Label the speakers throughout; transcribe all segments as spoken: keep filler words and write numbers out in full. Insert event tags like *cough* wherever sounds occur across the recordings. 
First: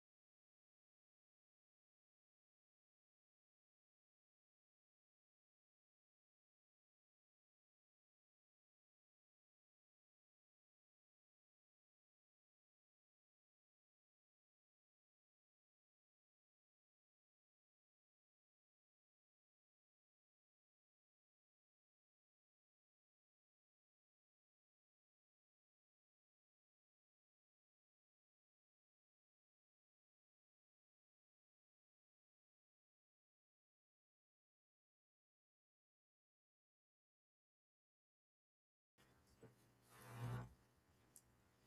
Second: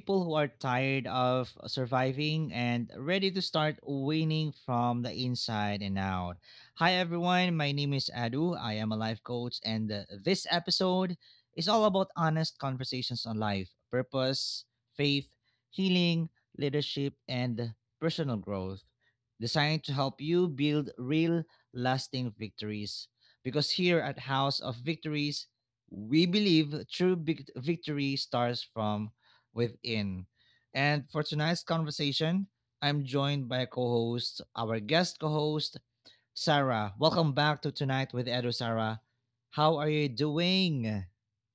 Speaker 1: people who are tired of surviving and ready to start winning from the inside and out. Hi, everyone. My name is Edu. I am a life coach, and uh, this episode is all about honest conversations on life, purpose, faith, healing, leadership, and personal growth, designed to help you build real, lasting victories. Because here at House of Victories, we believe true vic- victory starts from within. And for tonight's conversation, I'm joined by co host, our guest co host, Sarah. Welcome back to Tonight with Edo, Sarah. How are you doing?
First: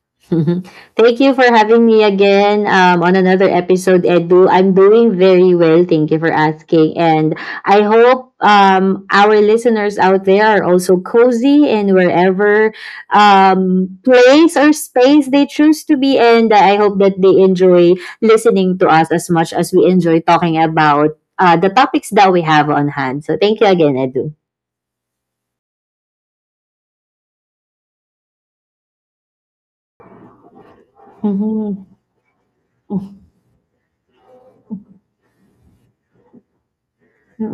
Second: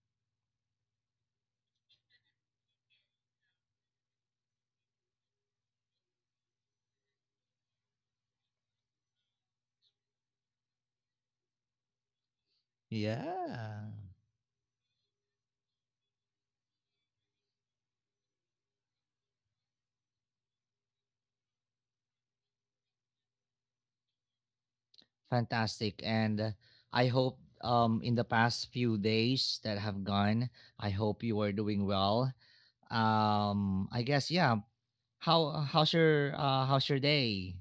Speaker 2: *laughs* Mhm. Thank you for having me again um, on another episode, Edu. I'm doing very well. Thank you for asking. And I hope um, our listeners out there are also cozy in wherever
Speaker 1: Yeah,
Speaker 2: um, place or space they choose to be. in. I hope that they enjoy listening to us as much as we enjoy talking about uh, the topics that we have on hand. So thank you again, Edu.
Speaker 1: fantastic. And uh, I hope um, in the past few days that have gone, I hope you are doing
Speaker 2: Mhm.
Speaker 1: well. Um, I guess, yeah. How how's your uh how's your day?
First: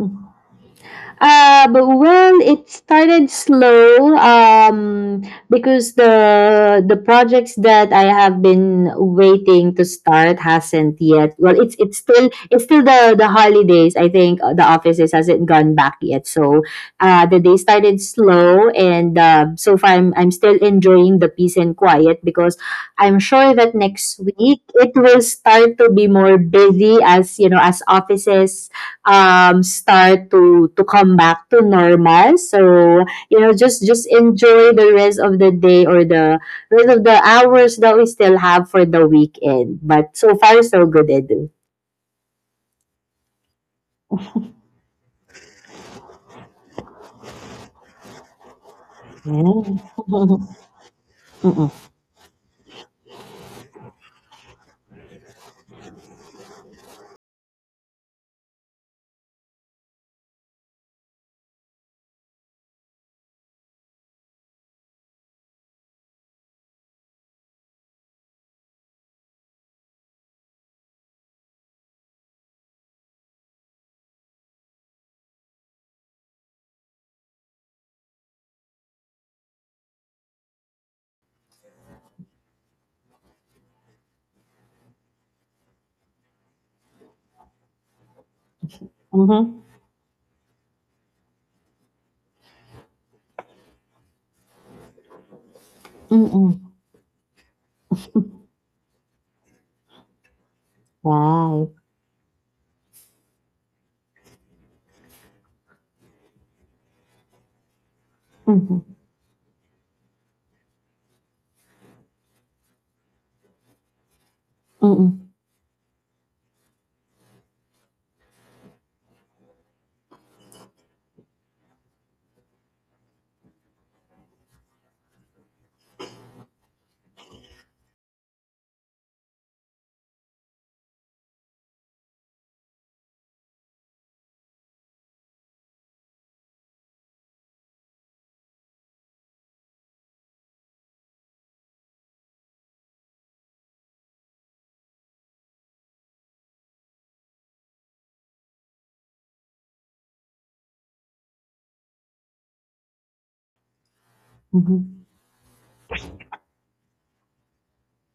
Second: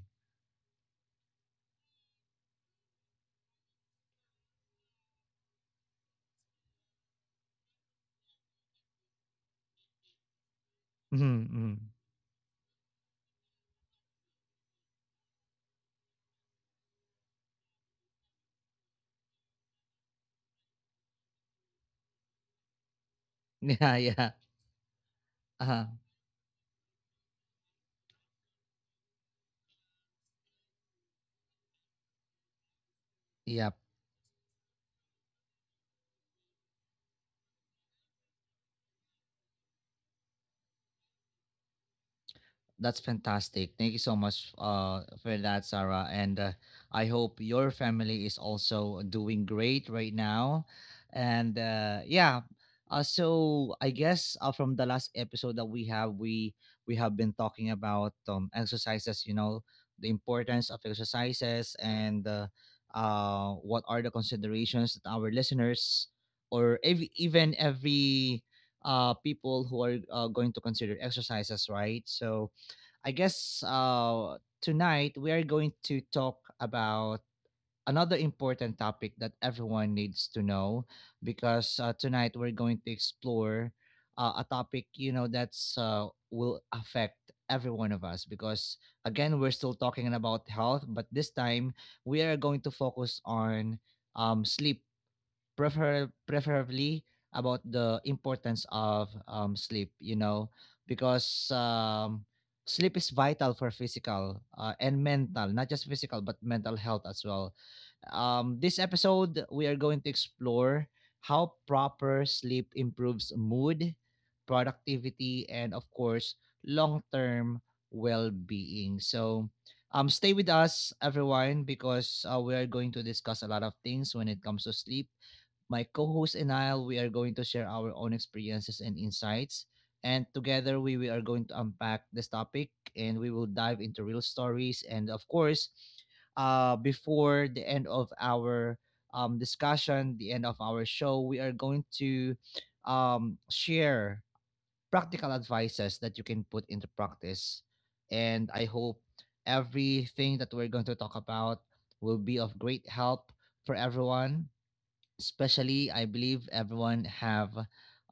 Speaker 2: Uh, but well, it started slow um, because the the projects that I have been waiting to start hasn't yet. Well, it's
Speaker 1: *laughs*
Speaker 2: it's still it's still the the holidays. I think uh, the offices hasn't gone back yet, so uh, the day started slow, and uh, so far I'm I'm still enjoying the peace and quiet because I'm sure that
Speaker 1: Iya
Speaker 2: next
Speaker 1: iya,
Speaker 2: week it will start to
Speaker 1: paham,
Speaker 2: be more busy as you know as offices um, start to to come back to normal. So you know,
Speaker 1: iya.
Speaker 2: just just enjoy the rest of the day or the rest of the hours that we still have for the weekend. But so far, so good, Edu.
Speaker 1: That's fantastic. Thank you so much uh, for that, Sarah. And uh, I hope your family is also doing
Speaker 2: Mm.
Speaker 1: great right
Speaker 2: *laughs*
Speaker 1: now. And
Speaker 2: Mm-mm.
Speaker 1: uh, yeah, uh, so I guess uh, from the last episode that we have, we we have been talking about um, exercises. You know, the importance of exercises and uh, uh, what are the considerations that our listeners or ev- even every uh, people who are uh, going to consider exercises, right? So I guess uh, tonight we are going to talk about another important topic that everyone needs to know because uh, tonight we're going to explore uh, a topic, you know, that's uh, will affect every one of us, because again we're
Speaker 2: Mhm.
Speaker 1: still talking about health, but this time we are going to focus on um, sleep, prefer
Speaker 2: Mm-mm.
Speaker 1: preferably about the importance of um, sleep, you know, because
Speaker 2: Right.
Speaker 1: um, sleep is vital for physical uh, and mental, not just physical but mental health as well. um, this
Speaker 2: Mhm.
Speaker 1: episode we are going to explore how proper sleep improves mood,
Speaker 2: Mm-mm.
Speaker 1: productivity, and of course long-term well-being. So um, stay with us everyone, because uh, we are going to discuss a lot of things when it comes to sleep. My co host and I, we are going to share our own experiences and insights. And together, we, we are going to unpack this topic, and we will dive into real stories. And of course, uh, before the end of our um, discussion, the end of our show, we are going to um, share practical advices that you can put into practice. And I hope everything that we're going to talk about will be of great help for everyone,
Speaker 2: Mhm.
Speaker 1: especially I believe everyone have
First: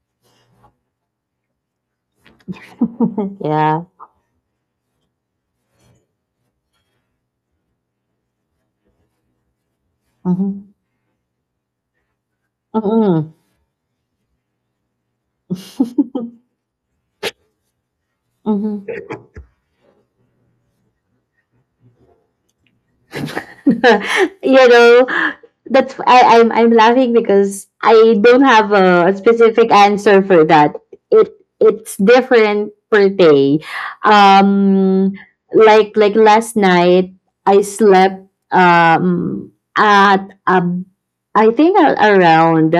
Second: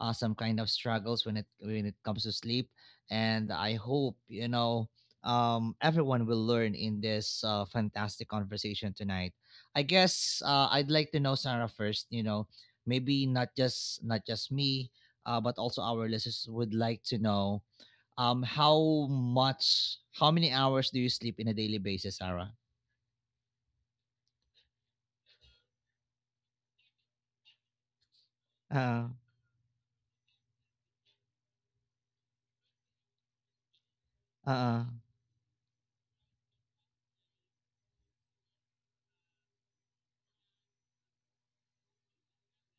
Speaker 1: uh, some kind of struggles when it when it comes to sleep.
Speaker 2: *laughs*
Speaker 1: And I
Speaker 2: Yeah.
Speaker 1: hope, you know, um, everyone will learn in this uh, fantastic conversation tonight. I guess uh,
Speaker 2: Mm-hmm.
Speaker 1: I'd like to know, Sarah, first, you know, maybe
Speaker 2: Mm-mm.
Speaker 1: not just not just me, uh, but also our listeners would like to know, um
Speaker 2: *laughs*
Speaker 1: how much how many hours do you sleep in a daily basis, Sarah?
Speaker 2: *laughs* you know that's I, I'm I'm laughing because I don't have
Speaker 1: Uh,
Speaker 2: a specific answer for that. It it's different per day.
Speaker 1: uh,
Speaker 2: Um, like like last night I slept um at um I think a- around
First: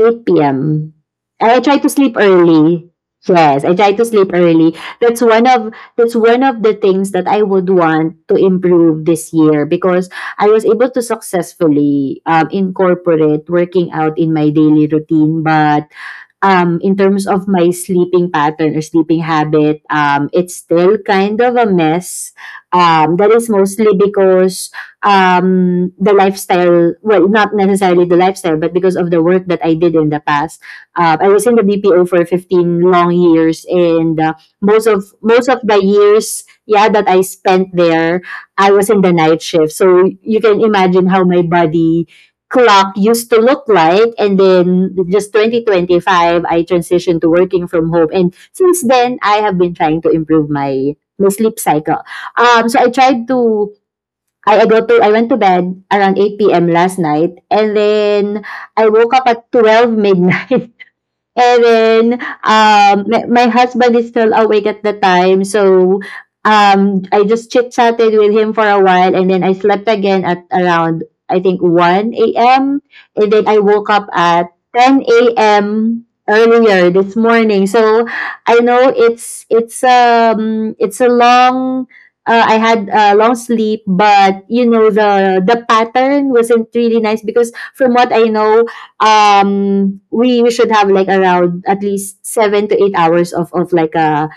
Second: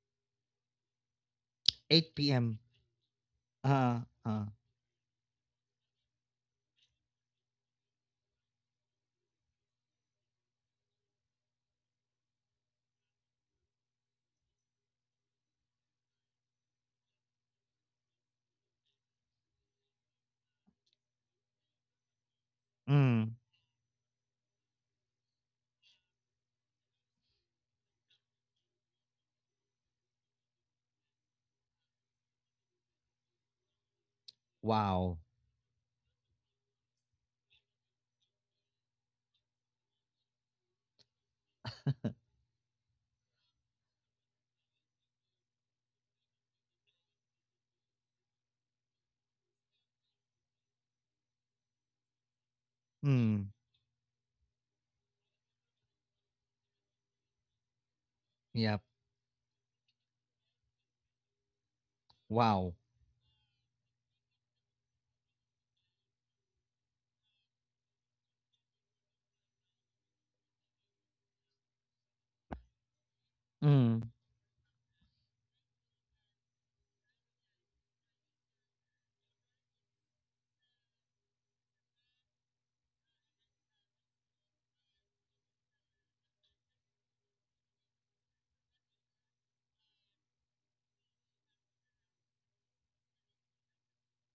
Speaker 2: eight p m. I try to sleep
Speaker 1: eight p m p.m.
Speaker 2: early. Yes, I try
Speaker 1: uh,
Speaker 2: to sleep
Speaker 1: uh.
Speaker 2: early. That's one of that's one of the things that I would want to improve this year because I was able to successfully um, incorporate working out in my daily routine, but um, in terms of my sleeping pattern or sleeping habit, um, it's still kind of a mess. Um, that
Speaker 1: Mm.
Speaker 2: is mostly because um, the lifestyle, well, not necessarily the lifestyle, but because of the work that I did in the past. Uh, I was in the B P O for fifteen long years, and uh, most of
Speaker 1: Wow.
Speaker 2: most of the years, yeah, that I spent there, I was in the night shift. So you can imagine how my body clock used to look like, and then just two thousand twenty-five I transitioned to working from home, and since then I have been trying to improve my my sleep cycle. Um so I tried
Speaker 1: Mm.
Speaker 2: to I I go to I went to bed around eight p m. last night, and then
Speaker 1: Yep.
Speaker 2: I woke up at twelve midnight. *laughs* And then
Speaker 1: Wow.
Speaker 2: um, my, my husband is still awake at the time, so um, I just chit chatted with him for a while, and then I slept again at around I think one a m and then I woke
Speaker 1: Mm.
Speaker 2: up at ten a m earlier this morning. So I know it's it's um it's a long. Uh, I had a long sleep, but you know the the pattern wasn't really nice because from what I know, um we, we should have like around at least seven to eight hours of of like a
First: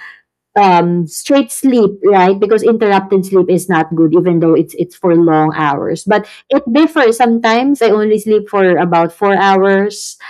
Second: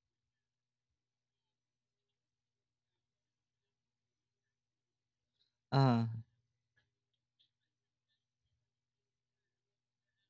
Speaker 2: um straight sleep, right? Because interrupted sleep is not good even though it's it's for long hours,
Speaker 1: Uh,
Speaker 2: but it differs. Sometimes I only sleep for about four hours.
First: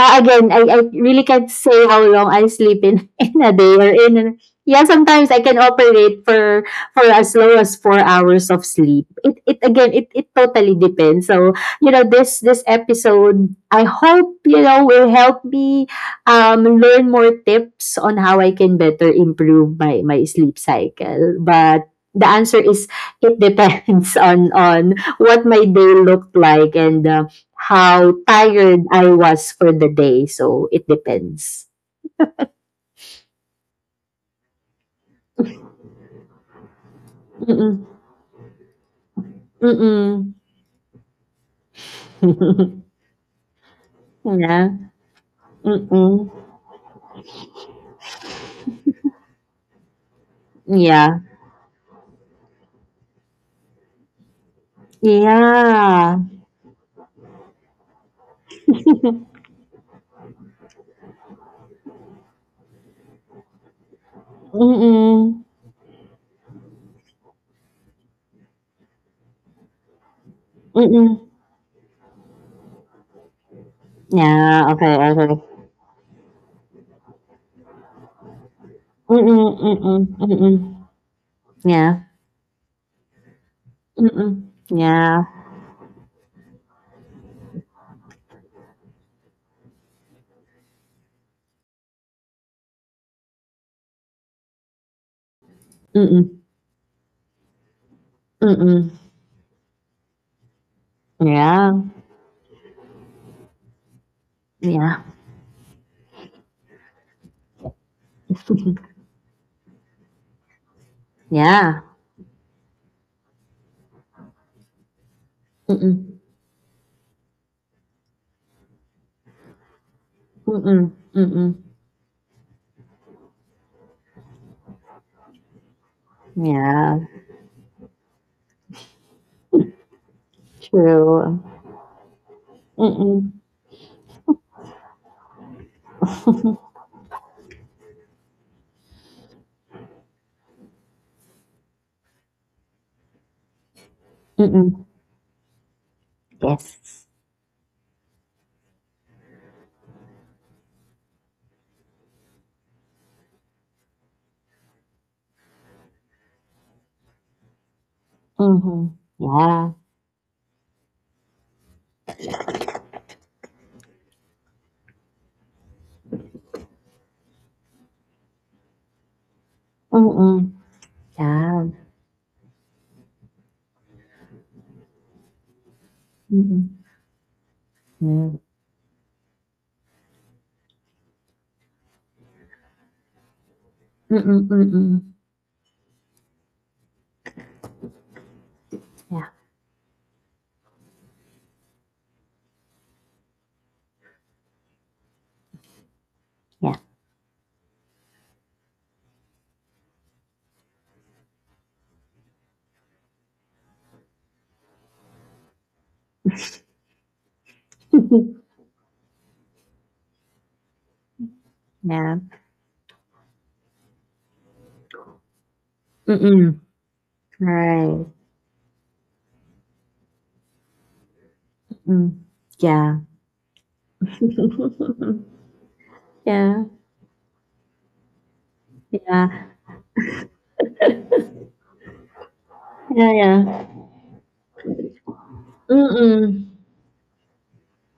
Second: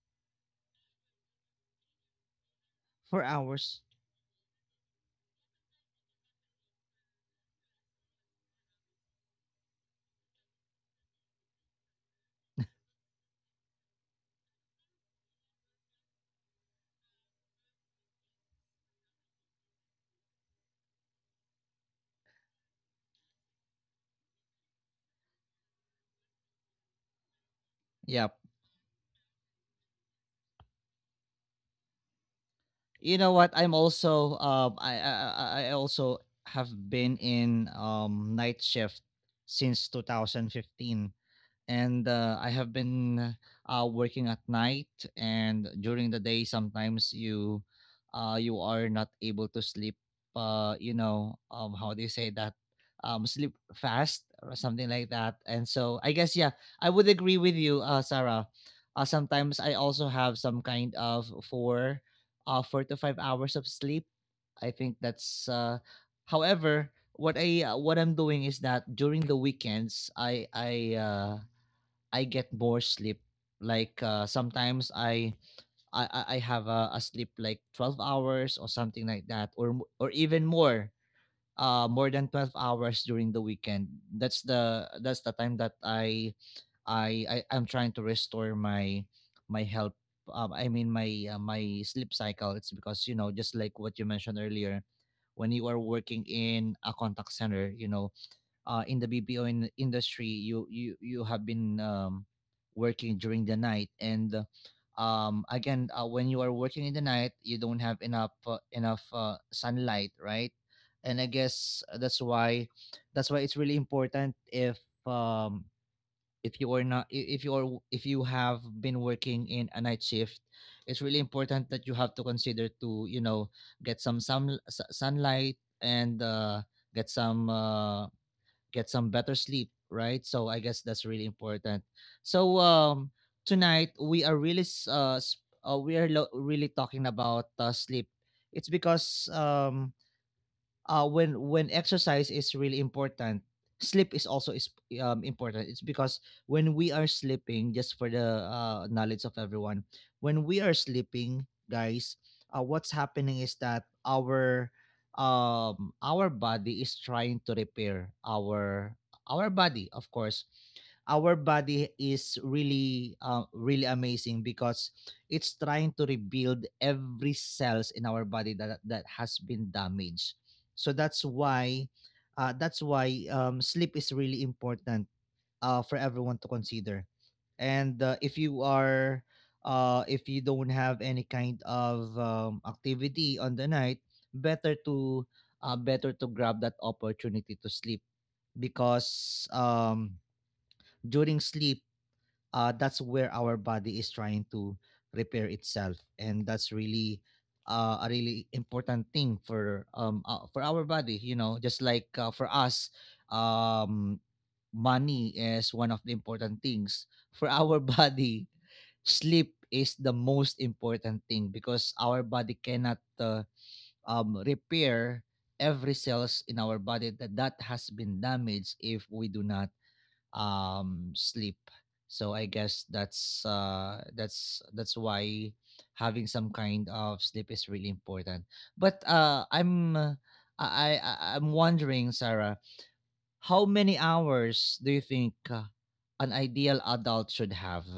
Speaker 2: Uh, again, I, I really can't say how long I sleep in, *laughs*
Speaker 1: four
Speaker 2: in a day
Speaker 1: hours.
Speaker 2: or in a- yeah, sometimes I can operate for for as low as four hours of sleep. It it again it, it totally depends. So, you know, this this episode I hope, you know, will help me um learn more tips on how I can better improve my, my sleep cycle. But the answer is it depends *laughs* on on what my day looked like and uh, how
Speaker 1: Yep.
Speaker 2: tired I was for the day. So it depends.
Speaker 1: You know what? I'm also um I I I I also have been in
Speaker 2: Mm-mm.
Speaker 1: um night shift since
Speaker 2: Mm-mm.
Speaker 1: two thousand fifteen. And uh, I have
Speaker 2: *laughs*
Speaker 1: been uh, working at
Speaker 2: Yeah.
Speaker 1: night and during the
Speaker 2: Mm-mm.
Speaker 1: day. Sometimes you uh, you are not able to sleep. Uh, you
Speaker 2: Yeah.
Speaker 1: know, um, how they say that um, sleep fast or something like that. And so I
Speaker 2: Yeah.
Speaker 1: guess yeah, I would agree with you, uh, Sarah. Uh, sometimes I also have some kind of four, uh, four to five hours of sleep. I think
Speaker 2: Mm-mm.
Speaker 1: that's. Uh, however, what I uh, what I'm doing is that during the weekends, I I
Speaker 2: Mm-mm.
Speaker 1: uh, I get more sleep. Like uh,
Speaker 2: Yeah.
Speaker 1: sometimes
Speaker 2: Okay.
Speaker 1: I
Speaker 2: Okay.
Speaker 1: I I I have a, a sleep like twelve hours or something like that,
Speaker 2: Mm-mm.
Speaker 1: or m-
Speaker 2: Mm-mm.
Speaker 1: or even
Speaker 2: Mm-mm.
Speaker 1: more, uh,
Speaker 2: Yeah.
Speaker 1: more than twelve hours during the weekend. That's
Speaker 2: Mm-mm.
Speaker 1: the that's
Speaker 2: Yeah.
Speaker 1: the time that I I, I I'm trying to restore my my health. Um, I mean my uh, my sleep cycle. It's because you know just like what you mentioned earlier, when you are working
Speaker 2: Mm-mm.
Speaker 1: in a contact center, you know uh,
Speaker 2: Mm-mm.
Speaker 1: in the B P O in industry, you you you have
Speaker 2: Yeah.
Speaker 1: been um, working during the night, and uh,
Speaker 2: Yeah.
Speaker 1: um, again, uh, when you are working in the night, you don't have enough uh,
Speaker 2: *laughs*
Speaker 1: enough uh, sunlight, right? And I guess
Speaker 2: Yeah.
Speaker 1: that's why that's why it's really important if um,
Speaker 2: Mm-mm.
Speaker 1: if you are not i- if you are, if you have been working in a night shift,
Speaker 2: Mm-mm.
Speaker 1: it's really
Speaker 2: Mm-mm.
Speaker 1: important that you have to consider to, you know, get some sun sunlight, and uh,
Speaker 2: Yeah.
Speaker 1: get some uh, get some better sleep, right? So I guess that's really
Speaker 2: True.
Speaker 1: important. So um
Speaker 2: Mm-mm.
Speaker 1: tonight we are really s- uh, s- uh we are lo- really talking about uh, sleep. It's because um uh, when when exercise is really important, sleep is also is
Speaker 2: *laughs*
Speaker 1: um, important. It's because when we are sleeping, just for the uh, knowledge of everyone, when we are sleeping, guys, uh, what's happening is that our um our body is trying to repair our
Speaker 2: Mhm.
Speaker 1: our
Speaker 2: Yeah.
Speaker 1: body. Of course, our body is really uh, really amazing, because it's trying to rebuild every cells in our body that that has been damaged.
Speaker 2: Mm-mm.
Speaker 1: So that's
Speaker 2: Ja.
Speaker 1: why uh, that's why um, sleep is really important uh, for everyone to
Speaker 2: Mm-mm.
Speaker 1: consider. And uh, if
Speaker 2: Ja.
Speaker 1: you are uh, if you don't have any kind of um, activity on the night,
Speaker 2: Mm-mm,
Speaker 1: better
Speaker 2: mm-mm.
Speaker 1: to uh, better to grab that opportunity to sleep,
Speaker 2: Ja.
Speaker 1: because um, during sleep uh, that's where our body is trying to repair itself, and that's
Speaker 2: Ja.
Speaker 1: really uh, a really important thing for um uh, for our body. You know, just like uh, for us, um, money is one of the important things for our *laughs* body. Sleep is the most important thing, because
Speaker 2: Ja.
Speaker 1: our body cannot uh, um, repair every
Speaker 2: *laughs*
Speaker 1: cells
Speaker 2: Mm-mm.
Speaker 1: in our body that that has
Speaker 2: Right.
Speaker 1: been damaged if we do not um sleep.
Speaker 2: Mm.
Speaker 1: So I guess
Speaker 2: Yeah.
Speaker 1: that's uh that's that's
Speaker 2: *laughs*
Speaker 1: why having some
Speaker 2: Yeah.
Speaker 1: kind of sleep is really important. But
Speaker 2: Yeah.
Speaker 1: uh i'm uh, i
Speaker 2: *laughs*
Speaker 1: I- I'm wondering, Sarah,
Speaker 2: Yeah. Yeah.
Speaker 1: how many hours do you think uh,
Speaker 2: Mm-mm.
Speaker 1: an ideal adult should have?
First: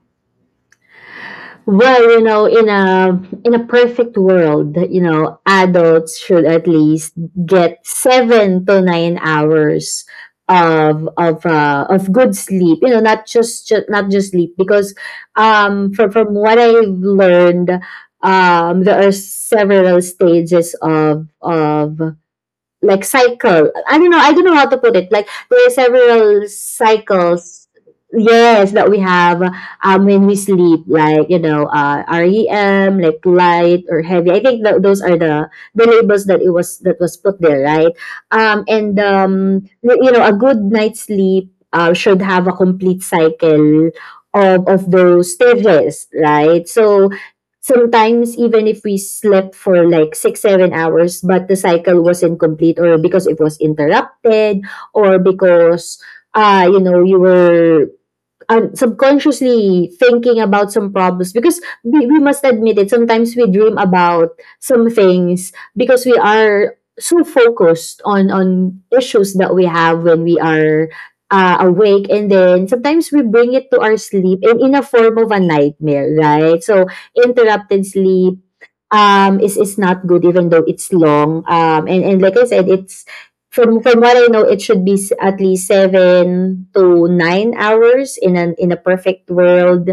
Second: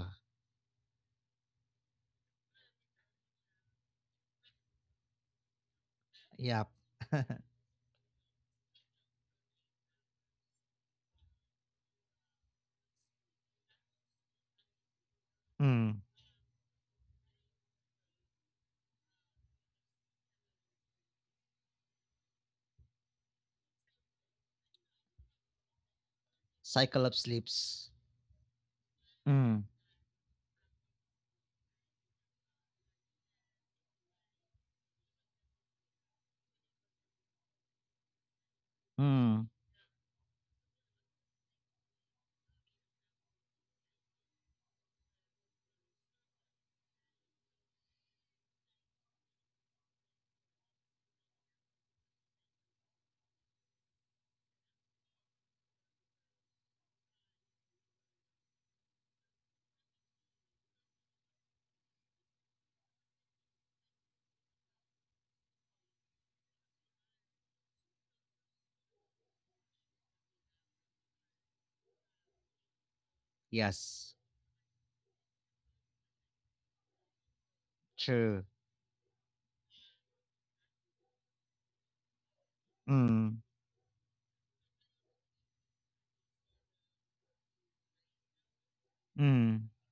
Speaker 2: Well, you know, in a in a perfect world, you know, adults should at
Speaker 1: Yep.
Speaker 2: least get seven to nine hours of of uh, of good sleep. You know, not just, just not just sleep because
Speaker 1: *laughs*
Speaker 2: um
Speaker 1: Mm.
Speaker 2: from from what I've learned, um there are several stages of of like cycle. I don't know. I don't know how to put it. Like there are several
Speaker 1: Cycle of
Speaker 2: cycles.
Speaker 1: sleeps.
Speaker 2: Yes, that we have
Speaker 1: Mm.
Speaker 2: um when we sleep, like you know, uh, REM, like light or heavy. I think that those are the the labels that it was that was put there, right? Um, and
Speaker 1: Mm.
Speaker 2: um, y- you know, a good night's sleep uh, should have a complete cycle of of those stages, right? So sometimes even if we slept for like six seven hours but the cycle was incomplete or because it was interrupted, or because uh you know you were um, subconsciously thinking about some problems, because we, we must admit it, sometimes we dream about some things because we are so focused on on issues that we have when we are uh, awake, and then sometimes we bring it to our
Speaker 1: Yes.
Speaker 2: sleep in, in a form of a nightmare, right? So interrupted sleep
Speaker 1: True.
Speaker 2: um is is not good even though it's long, um and and like I said, it's
Speaker 1: Mm.
Speaker 2: from from what I know, it should be s- at least seven to nine hours in an in a perfect
Speaker 1: Mm.
Speaker 2: world.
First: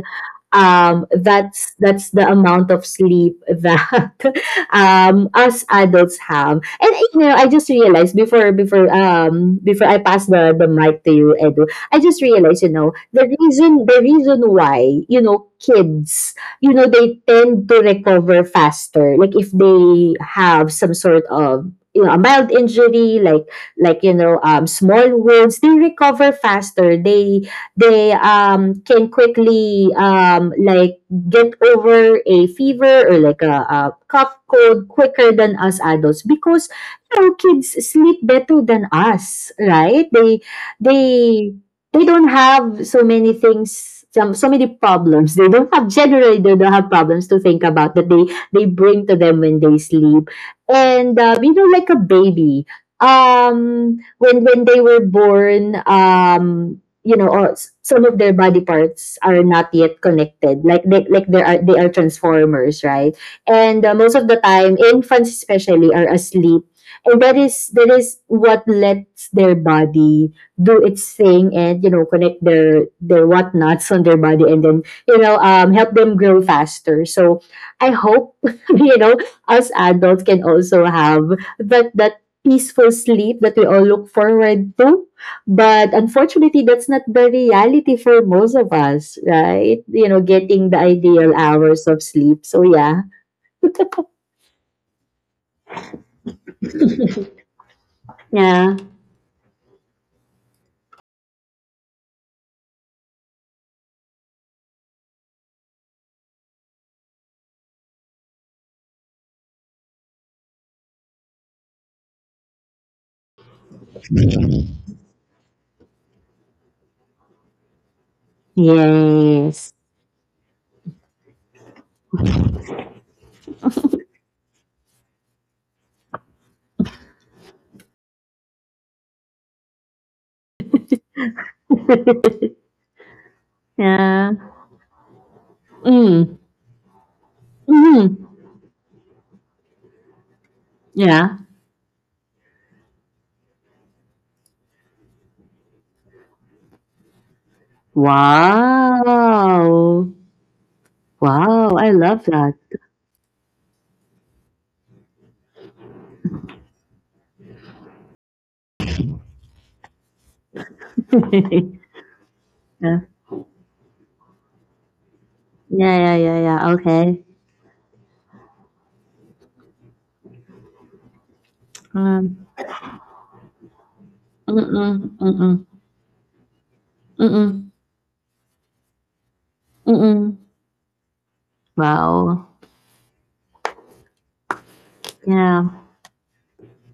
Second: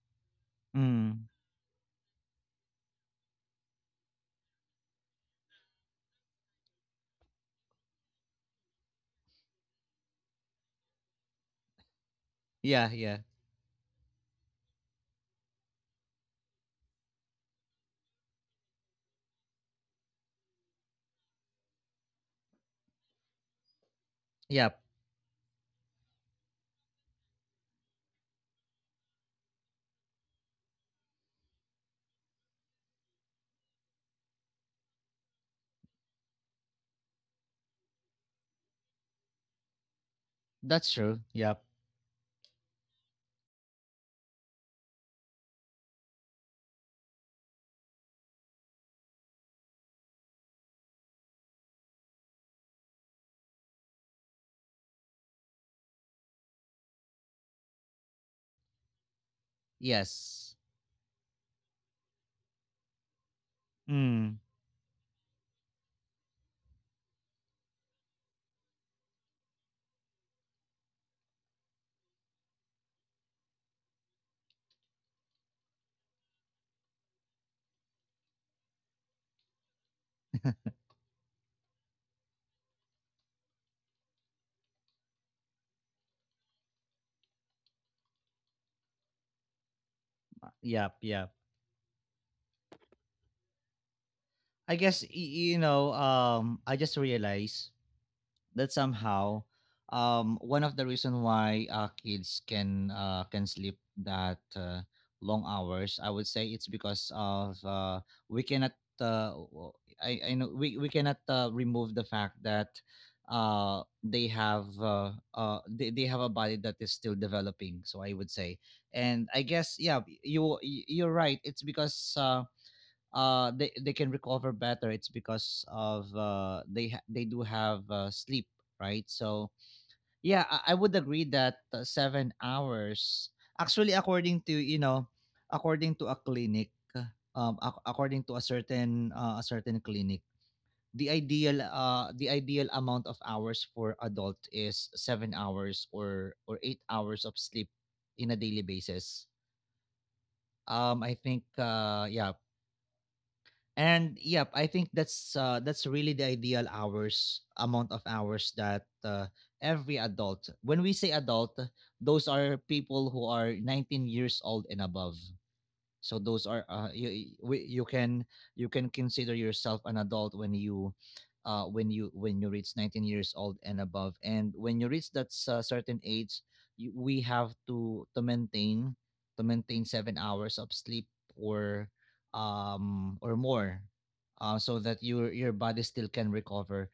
Speaker 2: Um,
Speaker 1: Mm.
Speaker 2: that's that's the amount of sleep that *laughs* um us adults have. And you know, I just realized before before um before I pass the the mic to you, Edu, I just realized you
Speaker 1: Yeah,
Speaker 2: know
Speaker 1: yeah.
Speaker 2: the reason the reason why you know kids you know they tend to recover faster. Like if they have some sort of you know a mild injury like like you know um,
Speaker 1: Yep.
Speaker 2: small wounds, they recover faster. they they um, can quickly um, like get over a fever or like a, a cough cold quicker than us adults because you know kids sleep better than us, right? They
Speaker 1: That's true.
Speaker 2: they
Speaker 1: Yep.
Speaker 2: they don't have so many things some so many problems, they don't have, generally they don't have problems to think about that they they bring to them when they sleep. And uh, you know, like a baby um when when they were born, um you know, or s- some of their body parts are not yet
Speaker 1: Yes.
Speaker 2: connected, like they like they are they are transformers, right? And uh, most of the
Speaker 1: Mm.
Speaker 2: time infants especially are asleep, and that is that is what lets their body do its thing, and you know connect their their whatnots on their body, and then you know um help them grow faster. So I hope *laughs* you know us adults can also have that that peaceful sleep that we all look forward to. But unfortunately, that's not the reality for most of us, right? You know, getting the
Speaker 1: Yep, yep.
Speaker 2: ideal hours of sleep. So, yeah. *laughs*
Speaker 1: I guess, y- you know, um I just realized that
Speaker 2: Yeah.
Speaker 1: somehow um one of the reason why uh, kids can uh can sleep that uh, long hours, I would say it's because of uh we cannot uh w- I I know we we cannot uh, remove the fact that uh they have uh, uh they, they have a body that is still developing. So I would say, and I
Speaker 2: Yes.
Speaker 1: guess yeah, you you- you're right, it's because um uh they they can recover better, it's because of uh they ha- they do have uh, sleep, right? So yeah, I, I would agree that uh, seven
Speaker 2: *laughs*
Speaker 1: hours, actually,
Speaker 2: Yeah.
Speaker 1: according to, you know, according to a
Speaker 2: Mm.
Speaker 1: clinic, uh, um ac-
Speaker 2: Mm.
Speaker 1: according to a certain uh, a certain clinic, the
Speaker 2: Yeah.
Speaker 1: ideal uh the ideal amount of hours for adult is seven hours or or eight hours of sleep in a daily basis.
Speaker 2: Wow.
Speaker 1: Um I think
Speaker 2: Wow. I
Speaker 1: uh
Speaker 2: love
Speaker 1: yeah.
Speaker 2: that.
Speaker 1: And yep, I think that's uh, that's really the ideal hours amount of hours that uh, every adult. When we say
Speaker 2: *laughs*
Speaker 1: adult,
Speaker 2: Yeah.
Speaker 1: those are
Speaker 2: Yeah.
Speaker 1: people who are nineteen years old and above. So
Speaker 2: Yeah. Yeah.
Speaker 1: those are
Speaker 2: Yeah.
Speaker 1: uh,
Speaker 2: Okay.
Speaker 1: you, we- you can, you can consider yourself an adult when you uh, when you when you
Speaker 2: Um.
Speaker 1: reach nineteen years old and above. And when you reach
Speaker 2: Mm. Mm.
Speaker 1: that s- uh,
Speaker 2: Mm.
Speaker 1: certain age, you, we
Speaker 2: Mm.
Speaker 1: have
Speaker 2: Mm.
Speaker 1: to to maintain to maintain seven
Speaker 2: Mm.
Speaker 1: hours of sleep or
Speaker 2: Wow.
Speaker 1: um or more, uh, so that your your
Speaker 2: Yeah,
Speaker 1: body still can recover.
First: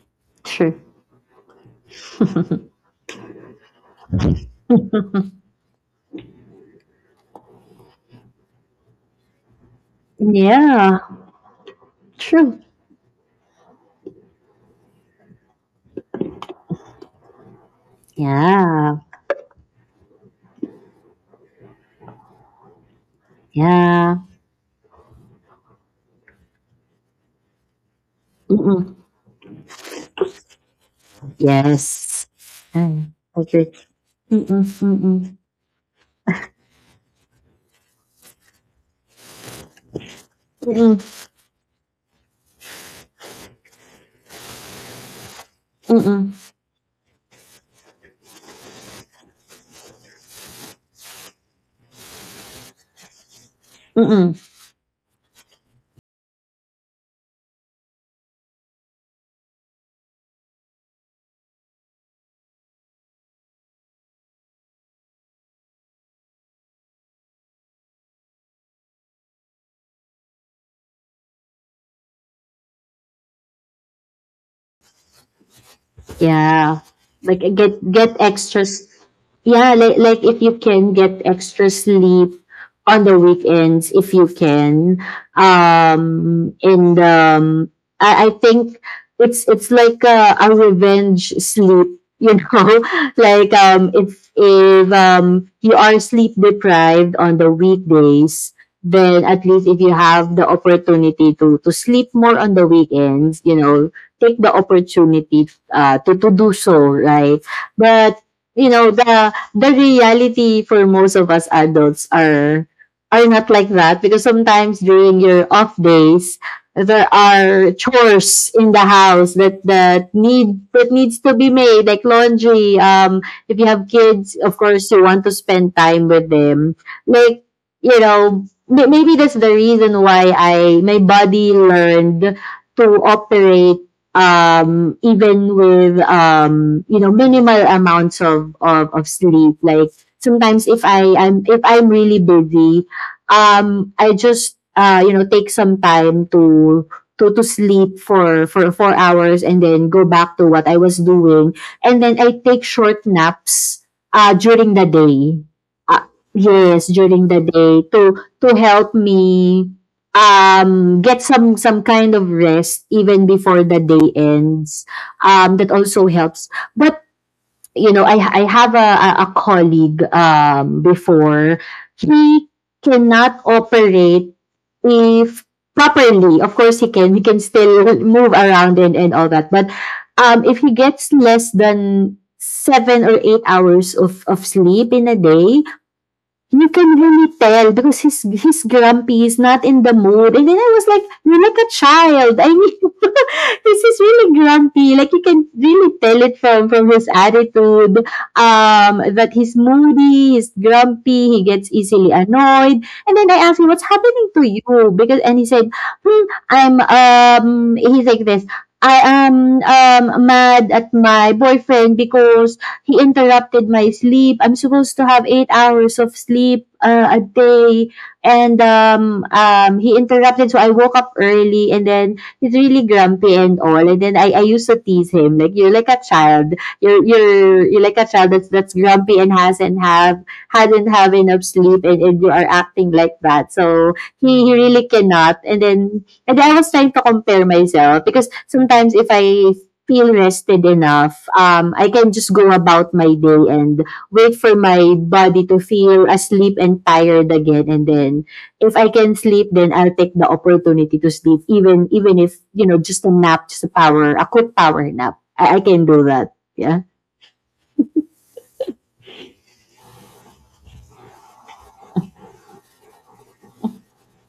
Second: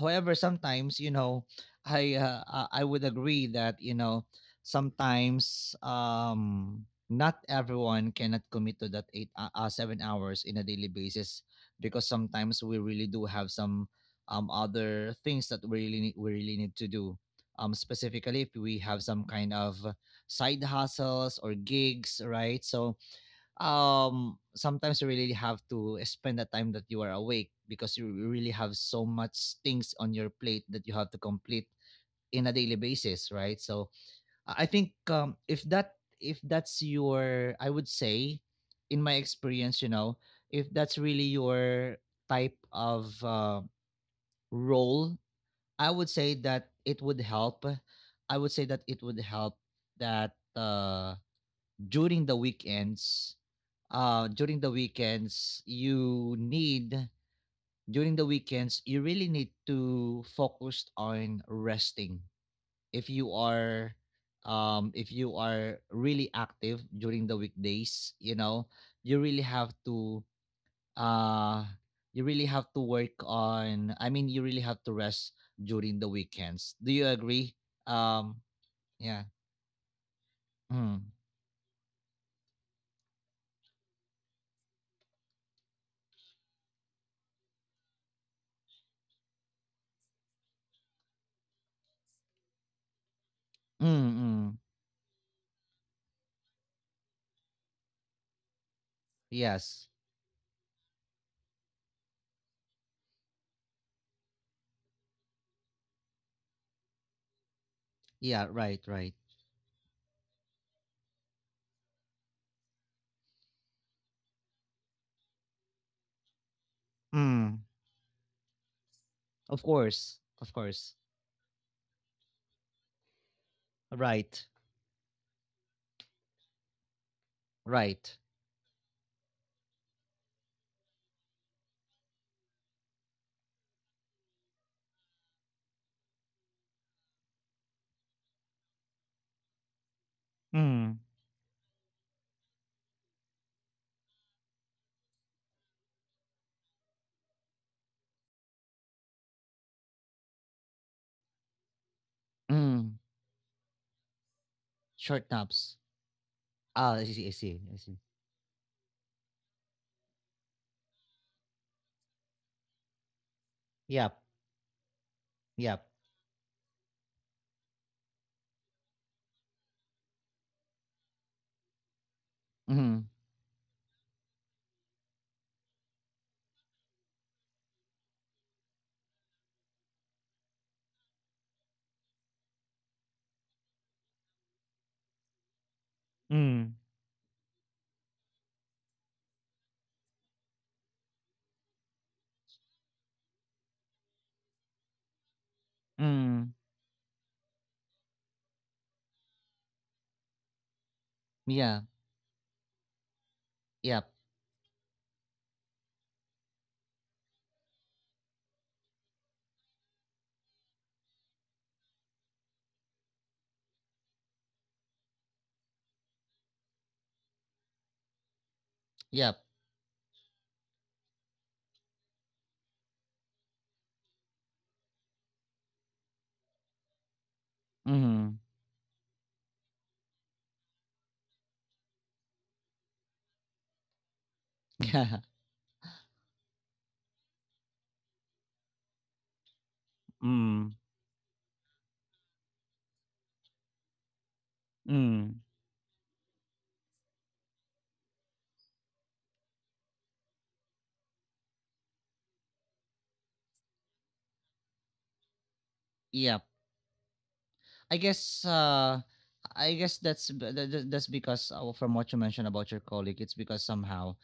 Speaker 1: However,
Speaker 2: true.
Speaker 1: sometimes, you know, i uh,
Speaker 2: *laughs*
Speaker 1: i I would agree that, you know, sometimes um not everyone cannot commit to that eight uh, uh, seven hours in a daily
Speaker 2: Yeah,
Speaker 1: basis, because
Speaker 2: true.
Speaker 1: sometimes we really do have some um other things that we really need, we really need to do, um specifically if we
Speaker 2: Yeah,
Speaker 1: have some kind of side hustles or gigs, right? So
Speaker 2: yeah.
Speaker 1: um sometimes you really have to spend the time that you are awake, because you really have
Speaker 2: Mm-mm.
Speaker 1: so much things on your plate that you have to complete
Speaker 2: Yes.
Speaker 1: in a daily
Speaker 2: Mm,
Speaker 1: basis,
Speaker 2: I
Speaker 1: right?
Speaker 2: agree.
Speaker 1: So I
Speaker 2: Mm-mm,
Speaker 1: think um
Speaker 2: mm-mm,
Speaker 1: if that, if that's your, I would say in my experience, you know, if that's
Speaker 2: mm-mm,
Speaker 1: really your type of uh, role, I would
Speaker 2: mm-mm,
Speaker 1: say that it would help. I would say that it would help that, uh during the weekends, uh
Speaker 2: mm-mm.
Speaker 1: during the weekends you need during the weekends you really need to focus on resting. If you are um if you are really active during the weekdays, you know, you really have to, uh you really have to work on, I mean, you really have to rest during the weekends.
Speaker 2: Yeah.
Speaker 1: Do you
Speaker 2: Like uh,
Speaker 1: agree?
Speaker 2: get get
Speaker 1: um
Speaker 2: extras.
Speaker 1: yeah.
Speaker 2: Yeah, like like if you can
Speaker 1: Mm.
Speaker 2: get extra sleep on the weekends if you can. Um and um I, I think it's it's like a, a revenge sleep, you know. *laughs* Like
Speaker 1: Mm,
Speaker 2: um if
Speaker 1: mm.
Speaker 2: if um you are sleep deprived on the weekdays, then at least if
Speaker 1: Yes.
Speaker 2: you have the opportunity to to sleep more on the weekends, you know, take the opportunity uh, to, to do so, right? But
Speaker 1: Yeah.
Speaker 2: you
Speaker 1: Right,
Speaker 2: know,
Speaker 1: right.
Speaker 2: the the reality for most of us adults are are not like that, because sometimes during your off days there
Speaker 1: Mm.
Speaker 2: are chores in the house that
Speaker 1: Of
Speaker 2: that
Speaker 1: course, of
Speaker 2: need that
Speaker 1: course.
Speaker 2: needs to be made, like laundry. Um if you have kids
Speaker 1: Right,
Speaker 2: of course you want to spend time with them, like you
Speaker 1: right.
Speaker 2: know, may- maybe that's the reason why I my body learned to operate um, even with um, you know, minimal amounts of, of of sleep. Like sometimes if
Speaker 1: Mm.
Speaker 2: I am if I'm really busy, um, I just uh, you know take some time to to to sleep for for four hours, and then go back to what I was doing, and then I take
Speaker 1: Mm.
Speaker 2: short naps uh, during the
Speaker 1: Short
Speaker 2: day.
Speaker 1: naps.
Speaker 2: Uh, yes,
Speaker 1: Ah, I
Speaker 2: during
Speaker 1: see, I
Speaker 2: the
Speaker 1: see,
Speaker 2: day
Speaker 1: I see.
Speaker 2: to to help me um get some some kind of rest even before the day
Speaker 1: Yep,
Speaker 2: ends. Um that
Speaker 1: yep.
Speaker 2: also helps. But you know, i i have a a a colleague um before, he
Speaker 1: Mhm.
Speaker 2: cannot operate if properly, of course he can he can still move around and and all that, but um if he gets less than seven or eight hours of of sleep in a day, you
Speaker 1: Mm,
Speaker 2: can really tell, because he's he's grumpy, he's not in the mood. And then I was like, "You're like a child." I mean *laughs* this is really grumpy. Like you can really tell it
Speaker 1: mm.
Speaker 2: from from his attitude. Um that he's moody, he's grumpy, he gets
Speaker 1: Yeah.
Speaker 2: easily annoyed. And then I asked him, "What's
Speaker 1: Yep,
Speaker 2: happening to you?" Because and he said, hmm, I'm um he's like this. I am um mad at my boyfriend because he interrupted my sleep. I'm supposed to have eight hours of sleep, uh, a day, and um,
Speaker 1: yep.
Speaker 2: um, he interrupted. So I woke up early, and then he's really grumpy and all. And then I, I used to tease him like, "You're like a child. You're you're you're like a child
Speaker 1: Mhm.
Speaker 2: that's that's grumpy and hasn't have hadn't have enough sleep, and, and you are acting like that." So he, he really
Speaker 1: *laughs* Yeah.
Speaker 2: cannot. And then and then I was trying to compare myself, because sometimes if I feel rested
Speaker 1: Mm,
Speaker 2: enough, um, I can just go about my day and wait for my
Speaker 1: mm.
Speaker 2: body to feel asleep and tired again. And then, if I can sleep, then I'll take the opportunity to sleep, even even if you know just a nap, just a power, a quick power nap. I, I can do that.
Speaker 1: Yep.
Speaker 2: Yeah.
Speaker 1: I guess, uh, I guess that's, b- tha- tha- that's because, uh, well, from what you mentioned about your colleague, it's because somehow,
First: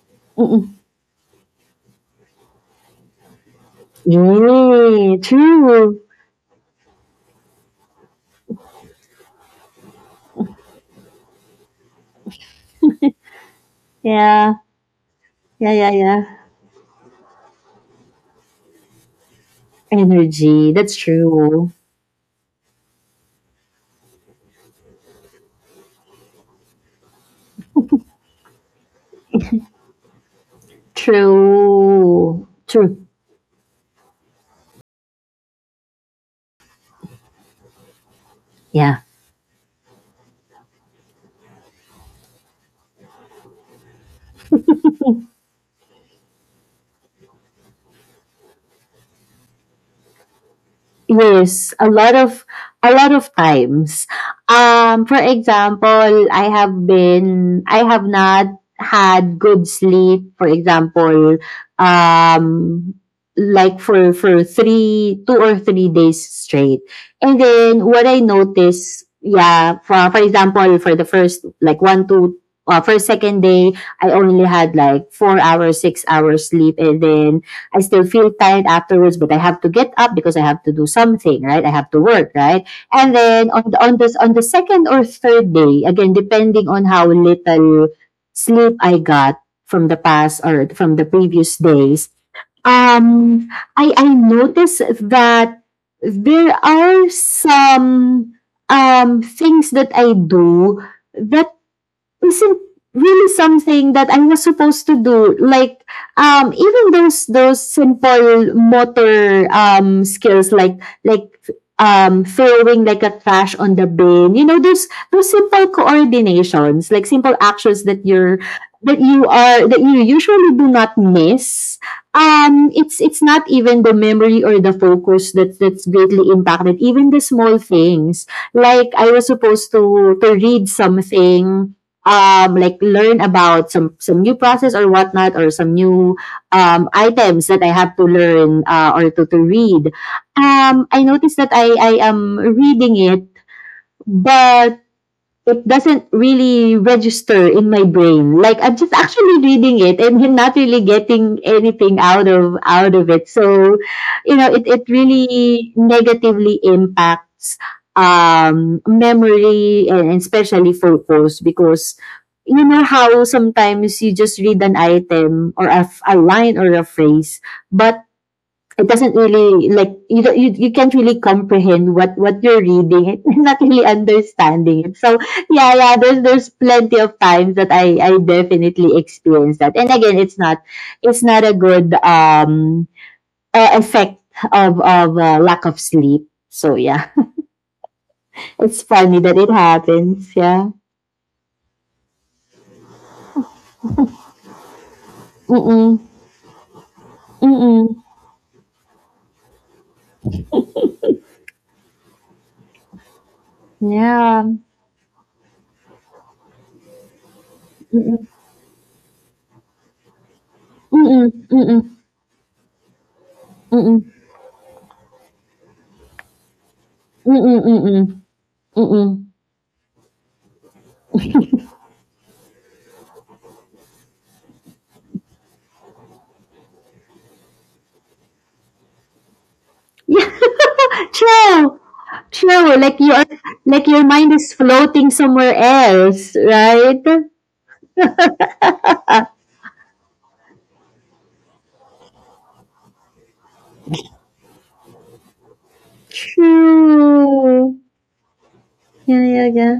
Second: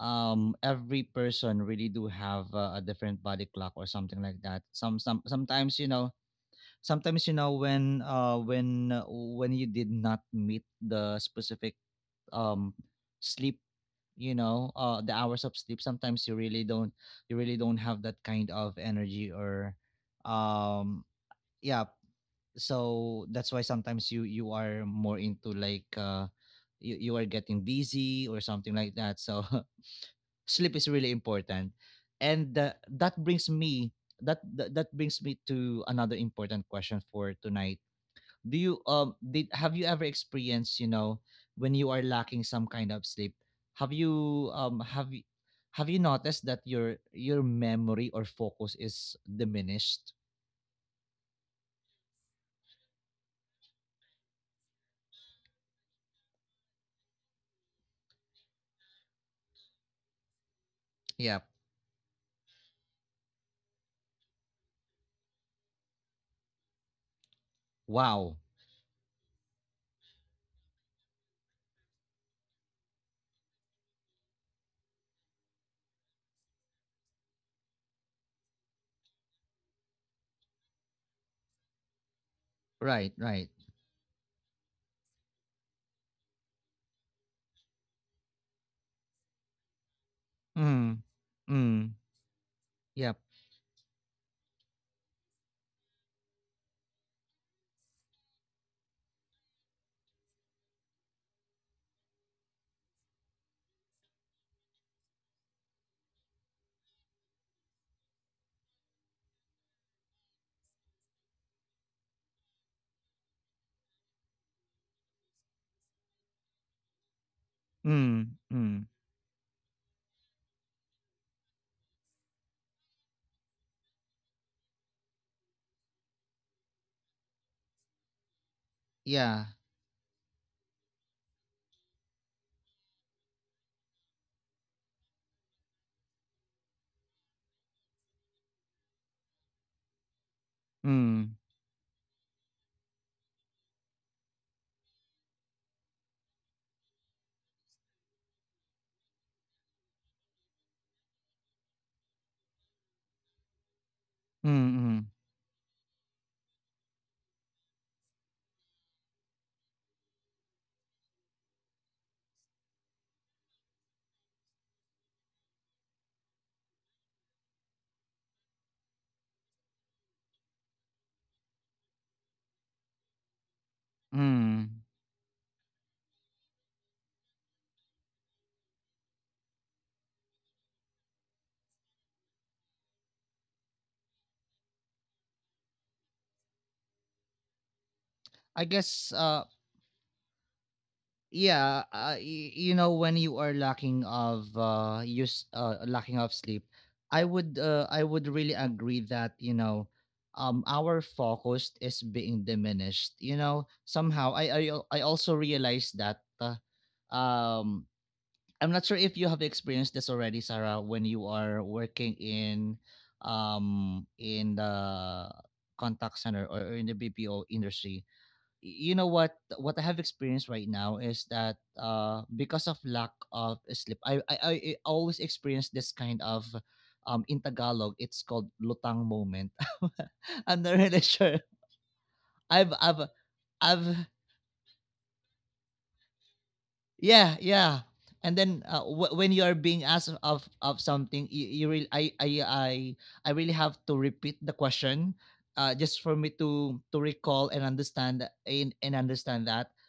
Speaker 1: um, every person really do have, uh, a different body clock or something like that. Some
Speaker 2: Yay,
Speaker 1: some sometimes, you
Speaker 2: true.
Speaker 1: know, sometimes you know when, uh when uh, when you did not meet the specific, um sleep, you
Speaker 2: Yeah.
Speaker 1: know, uh the hours of
Speaker 2: Yeah,
Speaker 1: sleep,
Speaker 2: yeah,
Speaker 1: sometimes
Speaker 2: yeah.
Speaker 1: you really don't, you really don't have that kind of energy, or,
Speaker 2: Energy. That's
Speaker 1: um
Speaker 2: true.
Speaker 1: yeah. So that's why sometimes you you are more into, like, uh you, you are getting busy or something like that. So, *laughs* sleep is really important.
Speaker 2: True.
Speaker 1: And, uh,
Speaker 2: True.
Speaker 1: that brings me that, that that brings me to another important question for tonight. do you
Speaker 2: Yeah.
Speaker 1: um did have you ever experienced, you know, when you are lacking some kind of sleep? Have you um have you have you noticed that your your memory or focus is diminished?
Speaker 2: Yes, a lot of a lot of times. Um, for example, I have been I have not had good sleep. For
Speaker 1: Yep.
Speaker 2: example, um, like for for three two or three days straight, and then what I
Speaker 1: Wow.
Speaker 2: noticed, yeah, for for example, for the first like one two. Uh, first second day, I only had like four hours, six hours sleep, and then I still feel tired afterwards, but I have to get up because I have to do something, right? I have to work, right?
Speaker 1: Right,
Speaker 2: And
Speaker 1: right.
Speaker 2: then on the, on this on the second or third day, again depending on how little sleep I got from the past or
Speaker 1: Mm,
Speaker 2: from the previous
Speaker 1: mm.
Speaker 2: days,
Speaker 1: Yep.
Speaker 2: um, I I noticed that there are some um things that I do that isn't really something that I was supposed to do. Like um even those those simple motor um skills like like um throwing like a trash on the bin. You know, those those simple coordinations, like simple actions that
Speaker 1: Mm,
Speaker 2: you're
Speaker 1: mm.
Speaker 2: that you are that you usually do not miss. Um it's it's not even the memory or the focus that that's greatly impacted. Even the small things. Like I was
Speaker 1: Yeah.
Speaker 2: supposed to to read something, um like learn about some some new process or whatnot, or some new um items that I have to learn, uh, or to to read.
Speaker 1: Mm,
Speaker 2: Um, I
Speaker 1: mm.
Speaker 2: noticed that I I am reading it, but it doesn't really register in my brain. Like I'm just actually reading it, and I'm not really getting anything out of out of it. So, you know, it, it
Speaker 1: Mm,
Speaker 2: really negatively impacts um memory, and and especially focus, because you know how sometimes you just read an item, or a, f- a line or a phrase, but it doesn't really, like, you don't- you, you can't really comprehend what what you're reading *laughs* and not really
Speaker 1: mm.
Speaker 2: understanding it, so yeah, yeah, there's there's plenty of times that i I definitely experience that. And again, it's not it's not a good, um uh, effect of of, uh, lack of sleep, so yeah.
Speaker 1: i
Speaker 2: *laughs* It's
Speaker 1: guess
Speaker 2: funny
Speaker 1: uh
Speaker 2: that it happens, yeah.
Speaker 1: yeah. Uh, y- you know, when you are lacking of, uh use uh
Speaker 2: Mm-mm,
Speaker 1: lacking of sleep, i would uh, I
Speaker 2: mm-mm,
Speaker 1: would really agree that, you know, um our focus is being diminished. You know, somehow, i
Speaker 2: yeah,
Speaker 1: i, al- I also realized that, uh, um
Speaker 2: mm-mm,
Speaker 1: I'm not sure if you have experienced this already, Sarah, when you
Speaker 2: mm-mm,
Speaker 1: are
Speaker 2: mm-mm,
Speaker 1: working in,
Speaker 2: mm-mm,
Speaker 1: um
Speaker 2: mm-mm,
Speaker 1: in the contact center or in the BPO industry.
Speaker 2: mm-mm,
Speaker 1: You know
Speaker 2: mm-mm.
Speaker 1: what what I have experienced right now is that, uh because of lack of sleep, I I, I I always experience this kind of, um in Tagalog it's called lutang moment. *laughs*
Speaker 2: Yeah,
Speaker 1: I'm not really *laughs*
Speaker 2: *laughs*
Speaker 1: sure.
Speaker 2: true.
Speaker 1: I've
Speaker 2: True.
Speaker 1: I've
Speaker 2: Like you are like
Speaker 1: I've
Speaker 2: your mind is floating somewhere else, right?
Speaker 1: Yeah, yeah. And then, uh, w- when you are being asked of of something, you, you really, I, I I I really have to repeat the question, uh just for me to to recall and
Speaker 2: True.
Speaker 1: understand, and, and
Speaker 2: Yeah,
Speaker 1: understand
Speaker 2: yeah,
Speaker 1: that.
Speaker 2: yeah.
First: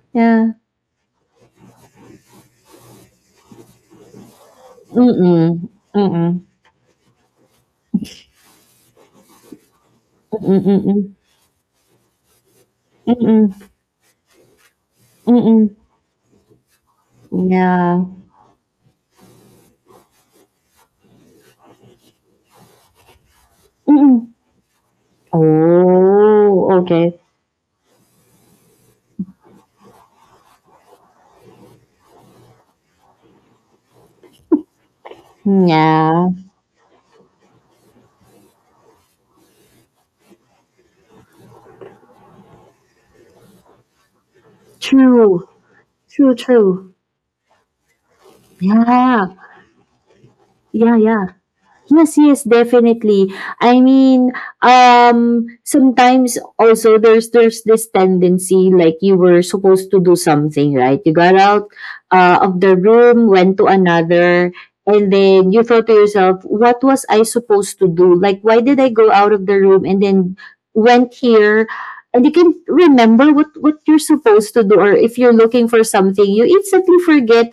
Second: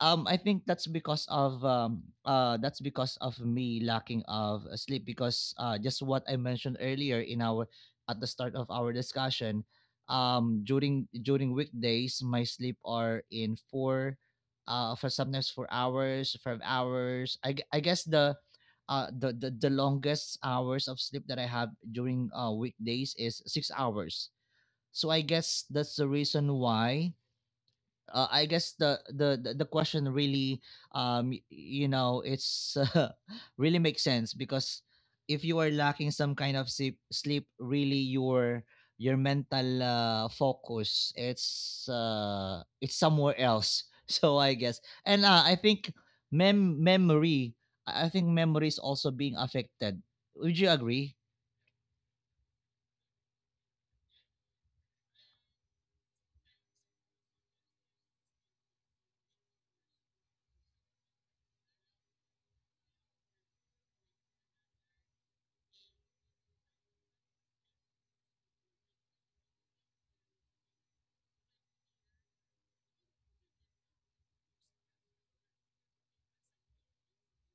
Speaker 1: Um, I
Speaker 2: Yeah.
Speaker 1: think that's because of, um uh that's because of me lacking of, uh, sleep, because,
Speaker 2: Mm-mm.
Speaker 1: uh just what I
Speaker 2: Mm-mm.
Speaker 1: mentioned earlier in our, at the start of our discussion, um
Speaker 2: Mm-mm.
Speaker 1: during
Speaker 2: Mm-mm.
Speaker 1: during weekdays my sleep are
Speaker 2: Mm-mm.
Speaker 1: in four, uh for sometimes
Speaker 2: Mm-mm.
Speaker 1: four hours, five hours. I, gue- I guess
Speaker 2: Yeah.
Speaker 1: the, uh the, the the longest hours of sleep that I have during, uh weekdays is six
Speaker 2: Mm-mm.
Speaker 1: hours. So I guess that's the reason
Speaker 2: Oh,
Speaker 1: why,
Speaker 2: okay.
Speaker 1: uh, I guess the, the the the question really, um y- you know, it's, *laughs* uh, really makes sense, because if you are lacking
Speaker 2: Yeah.
Speaker 1: some kind of sleep, sleep really, your your mental, uh, focus, it's, uh it's somewhere else. *laughs* So I guess, and, uh,
Speaker 2: True.
Speaker 1: I think,
Speaker 2: True,
Speaker 1: mem
Speaker 2: true.
Speaker 1: memory, I I think memory is also
Speaker 2: Yeah.
Speaker 1: being affected. Would you
Speaker 2: Yeah,
Speaker 1: agree?
Speaker 2: yeah. Yes, yes, definitely. I mean, um, sometimes also there's there's this tendency, like, you were supposed to do something, right? You got out, uh, of the room, went to another, and then you thought to yourself, "What was I supposed to do? Like, why did I go out of the room and then went here?" And you can remember what what you're supposed to do, or if you're looking for something, you instantly forget,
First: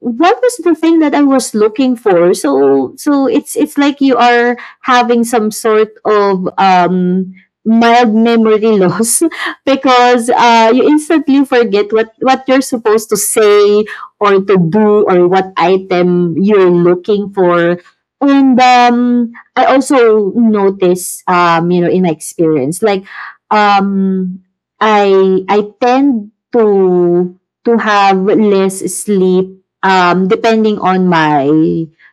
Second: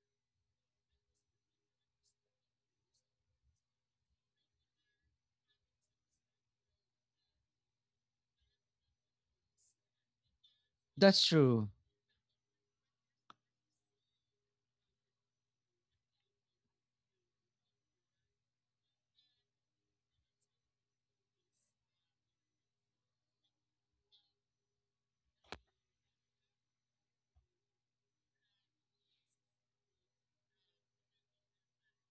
Speaker 2: what was the thing that I was looking for? So so it's it's like you are having some sort of um mild memory loss *laughs* because, uh, you
Speaker 1: That's
Speaker 2: instantly
Speaker 1: true.
Speaker 2: forget what what you're supposed to say, or to do, or what item you're looking for. And um, I also notice, um, you know in my experience, like, um, I I tend to to have less sleep, um, depending on my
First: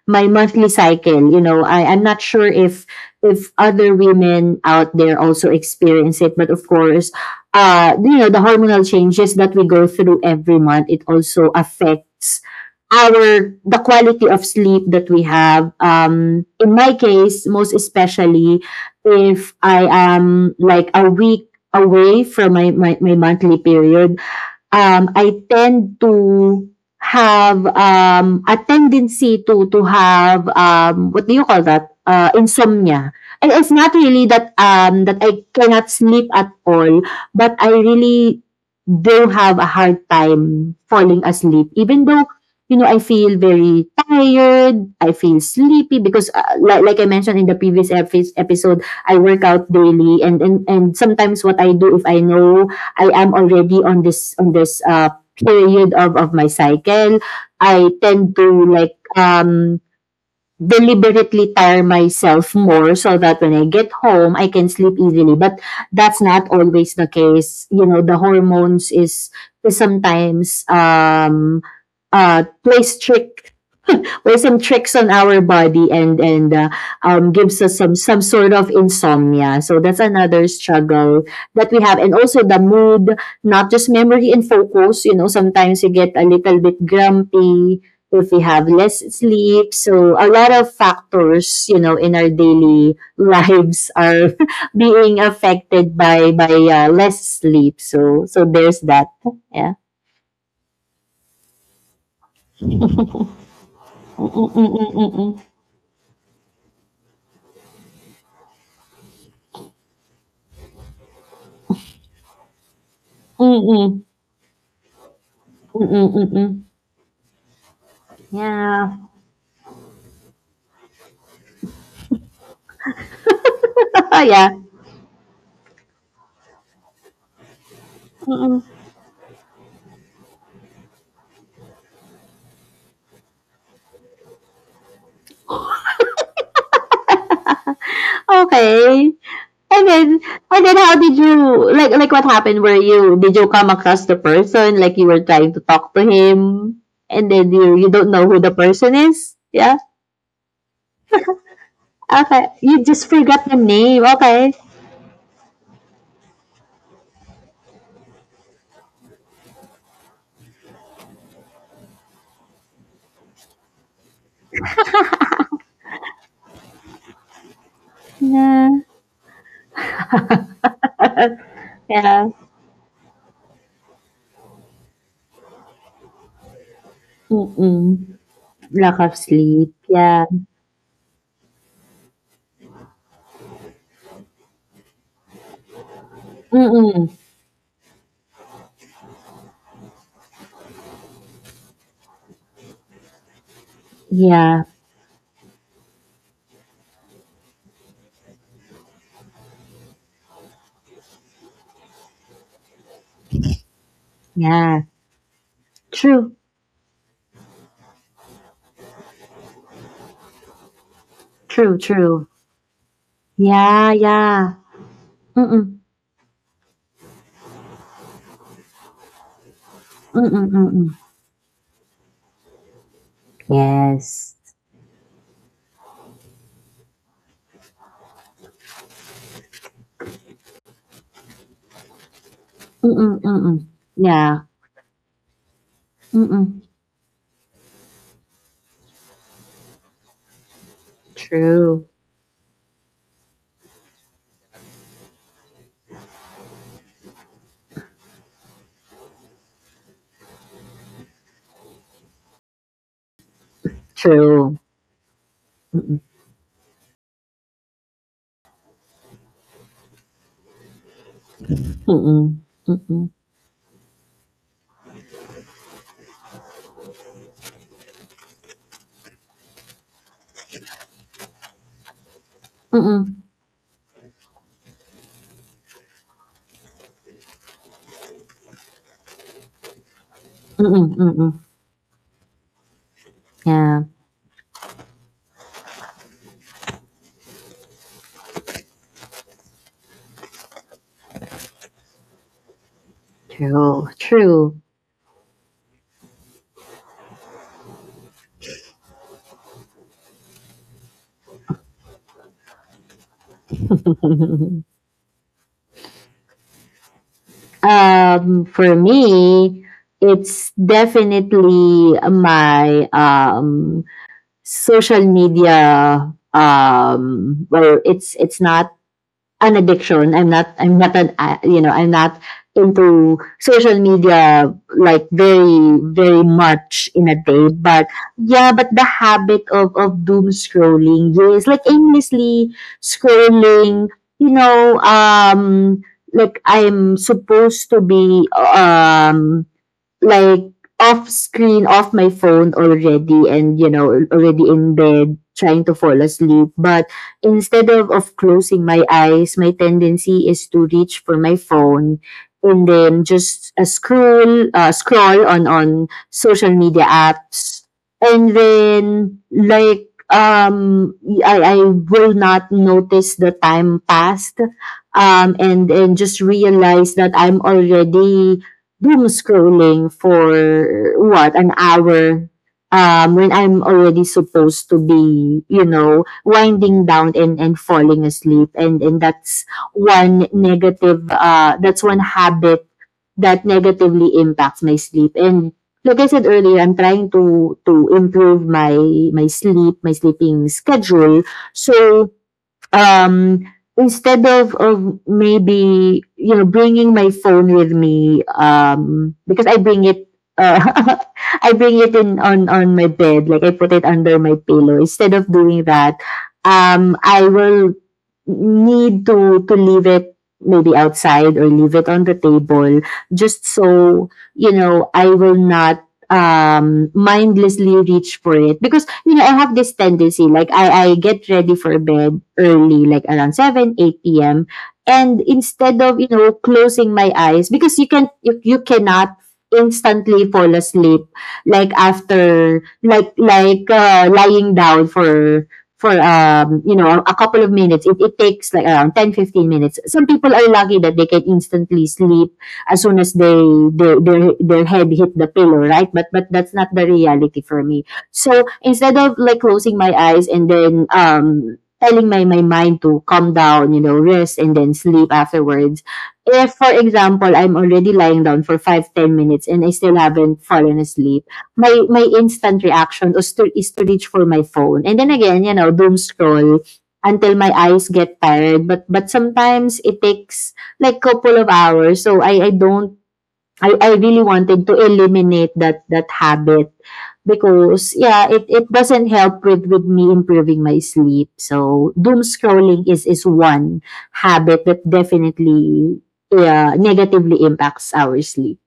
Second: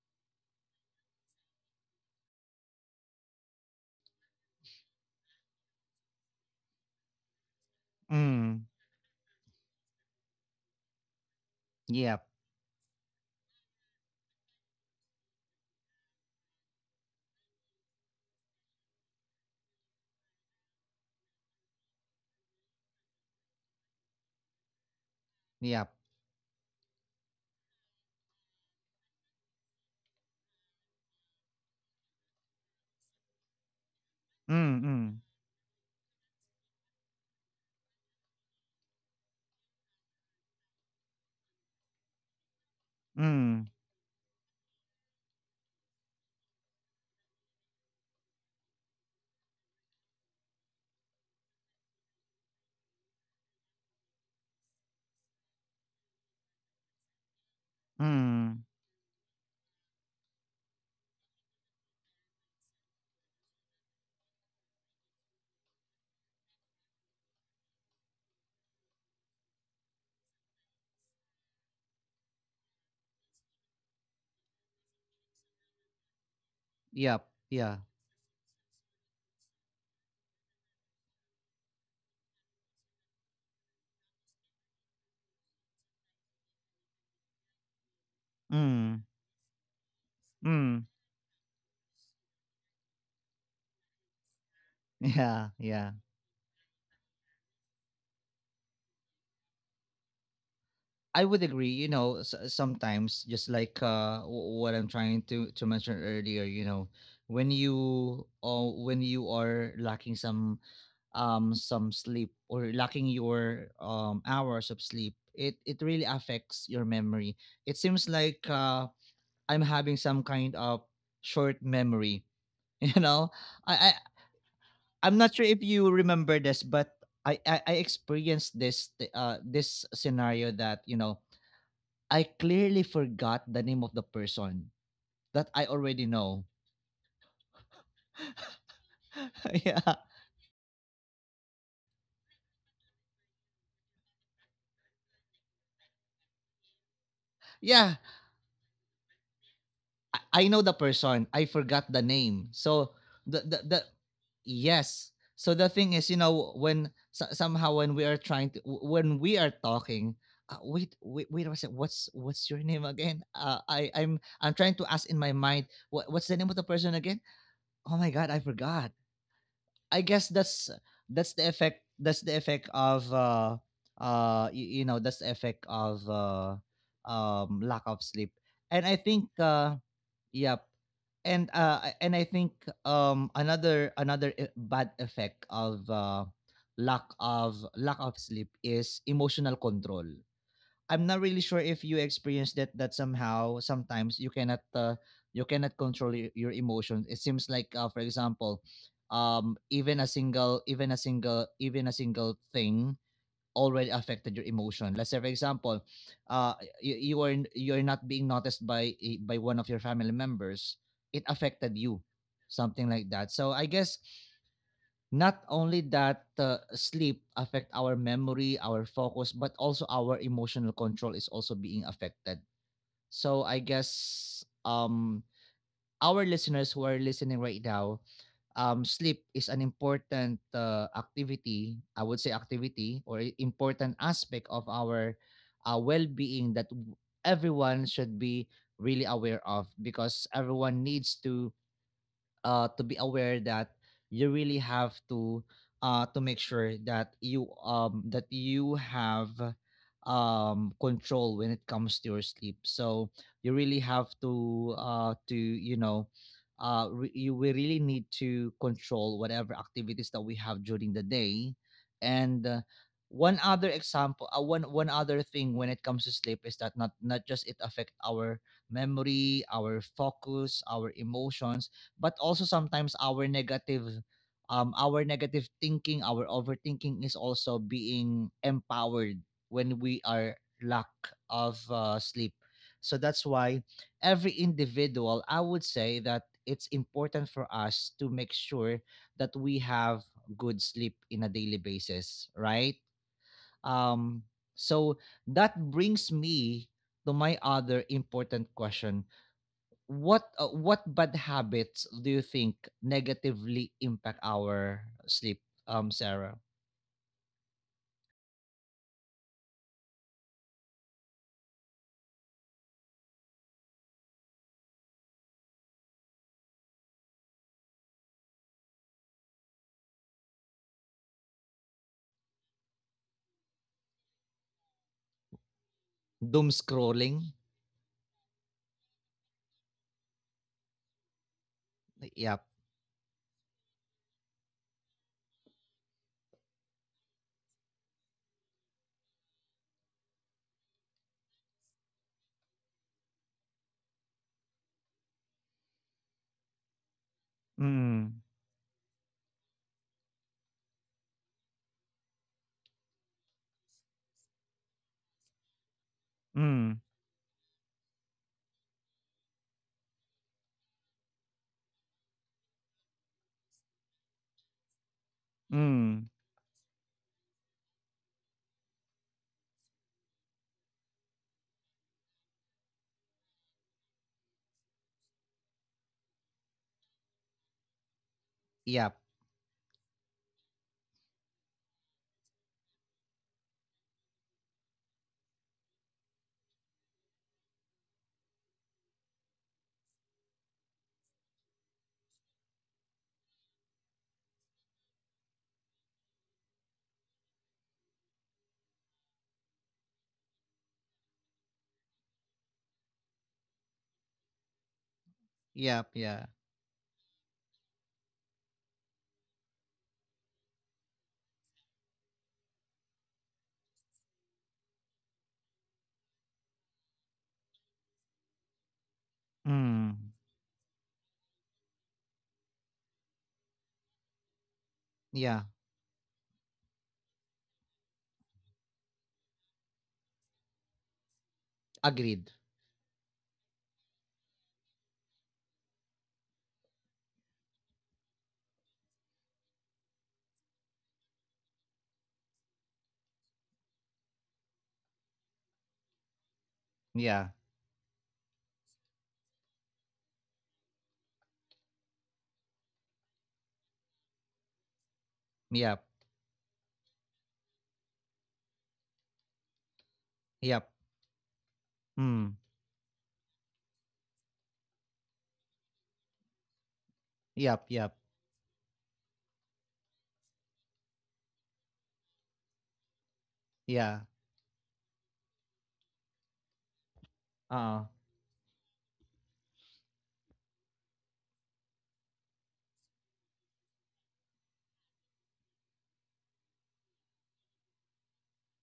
Speaker 2: my monthly cycle. You know, I, I'm not sure if if other women out there also experience it, but of course, uh, you know, the
Speaker 1: Mm.
Speaker 2: hormonal changes that we go through every month, it also
Speaker 1: Yep,
Speaker 2: affects our the quality of sleep that we have. Um, in my case, most especially if I am like a week away from my, my, my monthly period, um, I
Speaker 1: yep.
Speaker 2: tend to have, um, a tendency to to have, um, what do you call that? Uh, insomnia. And it's not really that
Speaker 1: Mm, mm.
Speaker 2: um, that I cannot sleep at all, but I really do have a hard time falling asleep, even though, you know I feel
Speaker 1: Mm,
Speaker 2: very tired. I feel sleepy because, uh, like, like I mentioned in the previous epi- episode, I work out daily, and, and and sometimes what I do, if I know I am already on this, on this uh period of of my cycle. I tend to,
Speaker 1: mm.
Speaker 2: like, um deliberately tire myself more, so that when I get home I can sleep easily. But that's not always the case. You know, the hormones is is sometimes, um uh play strict, there's some tricks on our body, and and uh,
Speaker 1: Yep.
Speaker 2: um, gives us
Speaker 1: Yeah.
Speaker 2: some some sort of insomnia. So that's another struggle that we have, and also the mood, not just memory and focus. You know, sometimes you get a little bit grumpy if we have less
Speaker 1: Mm,
Speaker 2: sleep. So a lot of
Speaker 1: mm,
Speaker 2: factors, you know, in our daily lives are *laughs* being
Speaker 1: yeah, yeah.
Speaker 2: affected by by, uh, less sleep. So so there's that. Yeah.
Speaker 1: I would agree. You know, s- sometimes just like, uh, w- what I'm trying
Speaker 2: Mm-mm-mm-mm-mm.
Speaker 1: to to mention earlier. You know, when you uh, when you are lacking some, um some sleep, or lacking your,
Speaker 2: Mm-mm.
Speaker 1: um hours of sleep, it it really
Speaker 2: Mm-mm-mm-mm.
Speaker 1: affects your memory. It seems like, uh,
Speaker 2: Yeah.
Speaker 1: I'm having some kind of short memory. *laughs* You know, I,
Speaker 2: Oh, yeah.
Speaker 1: I'm not sure if you remember this, but I I, I experienced
Speaker 2: Mm-mm.
Speaker 1: this, th- uh this scenario, that, you know, I clearly forgot the name of the person that I already know.
Speaker 2: Okay.
Speaker 1: *laughs*
Speaker 2: And
Speaker 1: Yeah.
Speaker 2: then and then how did you, like like, what happened, were you did you come across the person, like you were trying to talk to him, and then you you
Speaker 1: Yeah,
Speaker 2: don't know who the person is? Yeah.
Speaker 1: I, I know the person. I forgot the
Speaker 2: Okay.
Speaker 1: name.
Speaker 2: You
Speaker 1: So
Speaker 2: just
Speaker 1: the
Speaker 2: forgot the
Speaker 1: the, the
Speaker 2: name. Okay.
Speaker 1: yes. So the thing is, you know, when, so, somehow when we are, trying to w- when we are talking. Uh, wait, wait, wait a second. What's what's your name again? Uh, I I'm I'm trying to ask in my mind, what what's the name of the person again? Oh my god, I
Speaker 2: Yeah.
Speaker 1: forgot. I guess that's, that's the effect that's
Speaker 2: Yeah.
Speaker 1: the effect of, uh uh you, you know, that's the effect of uh um lack of
Speaker 2: Mm-mm.
Speaker 1: sleep. And I
Speaker 2: Lack of
Speaker 1: think,
Speaker 2: sleep.
Speaker 1: uh
Speaker 2: Yeah.
Speaker 1: yep. And, uh I- and I think, um another another, e- bad effect of, uh lack
Speaker 2: Mm-mm.
Speaker 1: of lack of sleep is emotional control. I'm not really sure if you experience that, that somehow sometimes, you cannot
Speaker 2: Yeah.
Speaker 1: uh, you cannot control your, your emotions. It seems like, uh, for example, um even a single even a single even a single thing already affected your
Speaker 2: Yeah.
Speaker 1: emotion. Let's say, for example,
Speaker 2: True.
Speaker 1: uh you, you are you're not being noticed by, eh, by one of your family members. It
Speaker 2: True.
Speaker 1: affected you.
Speaker 2: True.
Speaker 1: Something like that. So I
Speaker 2: Yeah.
Speaker 1: guess,
Speaker 2: Yeah.
Speaker 1: not
Speaker 2: Mm-mm.
Speaker 1: only that, uh, sleep affect our memory, our focus, but also our
Speaker 2: Mm-mm.
Speaker 1: emotional
Speaker 2: Mm-mm.
Speaker 1: control is also being affected. So I
Speaker 2: Yes.
Speaker 1: guess, um our listeners who are listening right now, um sleep is an important, uh, activity. I would say activity,
Speaker 2: Mm-mm,
Speaker 1: or, i-
Speaker 2: mm-mm.
Speaker 1: important
Speaker 2: Yeah.
Speaker 1: aspect of our, uh, well-being,
Speaker 2: Mm-mm.
Speaker 1: that, w- everyone should be really aware of, because everyone needs to,
Speaker 2: True.
Speaker 1: uh, to be aware that you really have to, uh, to make sure that you, um that you have, um control when it comes to your sleep. So you really have
Speaker 2: True.
Speaker 1: to, uh to, you
Speaker 2: Mm-mm,
Speaker 1: know, uh re- you we really need to control whatever activities that we have during the day,
Speaker 2: mm-mm,
Speaker 1: and, uh,
Speaker 2: mm-mm,
Speaker 1: one other example uh, one one other thing when it comes to sleep is that, not not just it affect our memory, our focus, our emotions, but also sometimes
Speaker 2: mm-mm,
Speaker 1: our negative, um our negative thinking, our overthinking, is also being empowered when we are
Speaker 2: mm-mm,
Speaker 1: lack
Speaker 2: mm-mm.
Speaker 1: of, uh, sleep. So that's why,
Speaker 2: Yeah.
Speaker 1: every individual, I would say that it's important for us to make sure that we have good sleep in a daily basis, right?
Speaker 2: True.
Speaker 1: Um,
Speaker 2: True.
Speaker 1: so that brings me to my other important question. What uh, what bad habits do you think negatively impact
Speaker 2: *laughs*
Speaker 1: our sleep, um, Sarah?
Speaker 2: Um, for me, it's definitely my um social media, um well, it's it's not an addiction. I'm not. I'm not an. uh, You know. I'm not into social media like very, very
Speaker 1: Doom
Speaker 2: much in a
Speaker 1: scrolling.
Speaker 2: day. But yeah. But the habit of of doom scrolling. Yes. Like
Speaker 1: Yep.
Speaker 2: aimlessly scrolling. You know. Um. Like I'm supposed to be. Um like off screen, off my phone already, and, you know, already in bed trying to fall asleep. But instead of, of
Speaker 1: Mm,
Speaker 2: closing my eyes, my tendency is to reach for my phone, and then just uh, scroll, uh, scroll on on social
Speaker 1: mm,
Speaker 2: media apps, and then, like, um I, I will not notice the time passed, um and and
Speaker 1: mm.
Speaker 2: just realize that I'm already doom scrolling for, what, an hour, um when I'm already supposed to be, you know winding down and and falling asleep. And and
Speaker 1: Yep.
Speaker 2: that's one negative uh that's one habit that negatively impacts my sleep. And, like I said earlier, I'm trying to to improve my my sleep my sleeping schedule. So, um instead of of, maybe, you know bringing my phone with me, um because I bring it uh, *laughs* i bring it in on on my bed, like i put it under my pillow. Instead of doing
Speaker 1: Yep.
Speaker 2: that,
Speaker 1: Yeah.
Speaker 2: um i will need to to leave it maybe outside, or leave it on the table, just so, you know i will not um mindlessly reach for it, because, you know i have this
Speaker 1: Mm.
Speaker 2: tendency. Like, i i get ready for bed early, like around seven eight p m, and
Speaker 1: Yeah.
Speaker 2: instead of, you know closing my eyes, because you can you, you cannot instantly fall asleep, like
Speaker 1: Agreed.
Speaker 2: after like like uh, lying down for for, um you know a couple of minutes, it, it takes like around ten fifteen minutes. Some people are lucky that they can instantly sleep as soon as they, they their their head hit the pillow, right? But but that's not the
Speaker 1: Yeah.
Speaker 2: reality for me. So, instead of, like, closing my eyes and then, um telling my my mind to calm down, you know rest, and then sleep afterwards,
Speaker 1: Yep.
Speaker 2: if, for example, I'm already lying down for five ten minutes and I still haven't
Speaker 1: Yep.
Speaker 2: fallen asleep, my my
Speaker 1: Mm.
Speaker 2: instant reaction is to is to reach for my phone. And then again, you know, doom scroll until my
Speaker 1: Yep.
Speaker 2: eyes
Speaker 1: Yep.
Speaker 2: get tired. But but sometimes it takes like couple of hours. So I I don't. I, I
Speaker 1: Yeah.
Speaker 2: really wanted to eliminate that that habit
Speaker 1: Uh.
Speaker 2: because yeah, it, it doesn't help with, with me improving my sleep. So doom scrolling is is one habit that definitely, yeah, negatively impacts our sleep.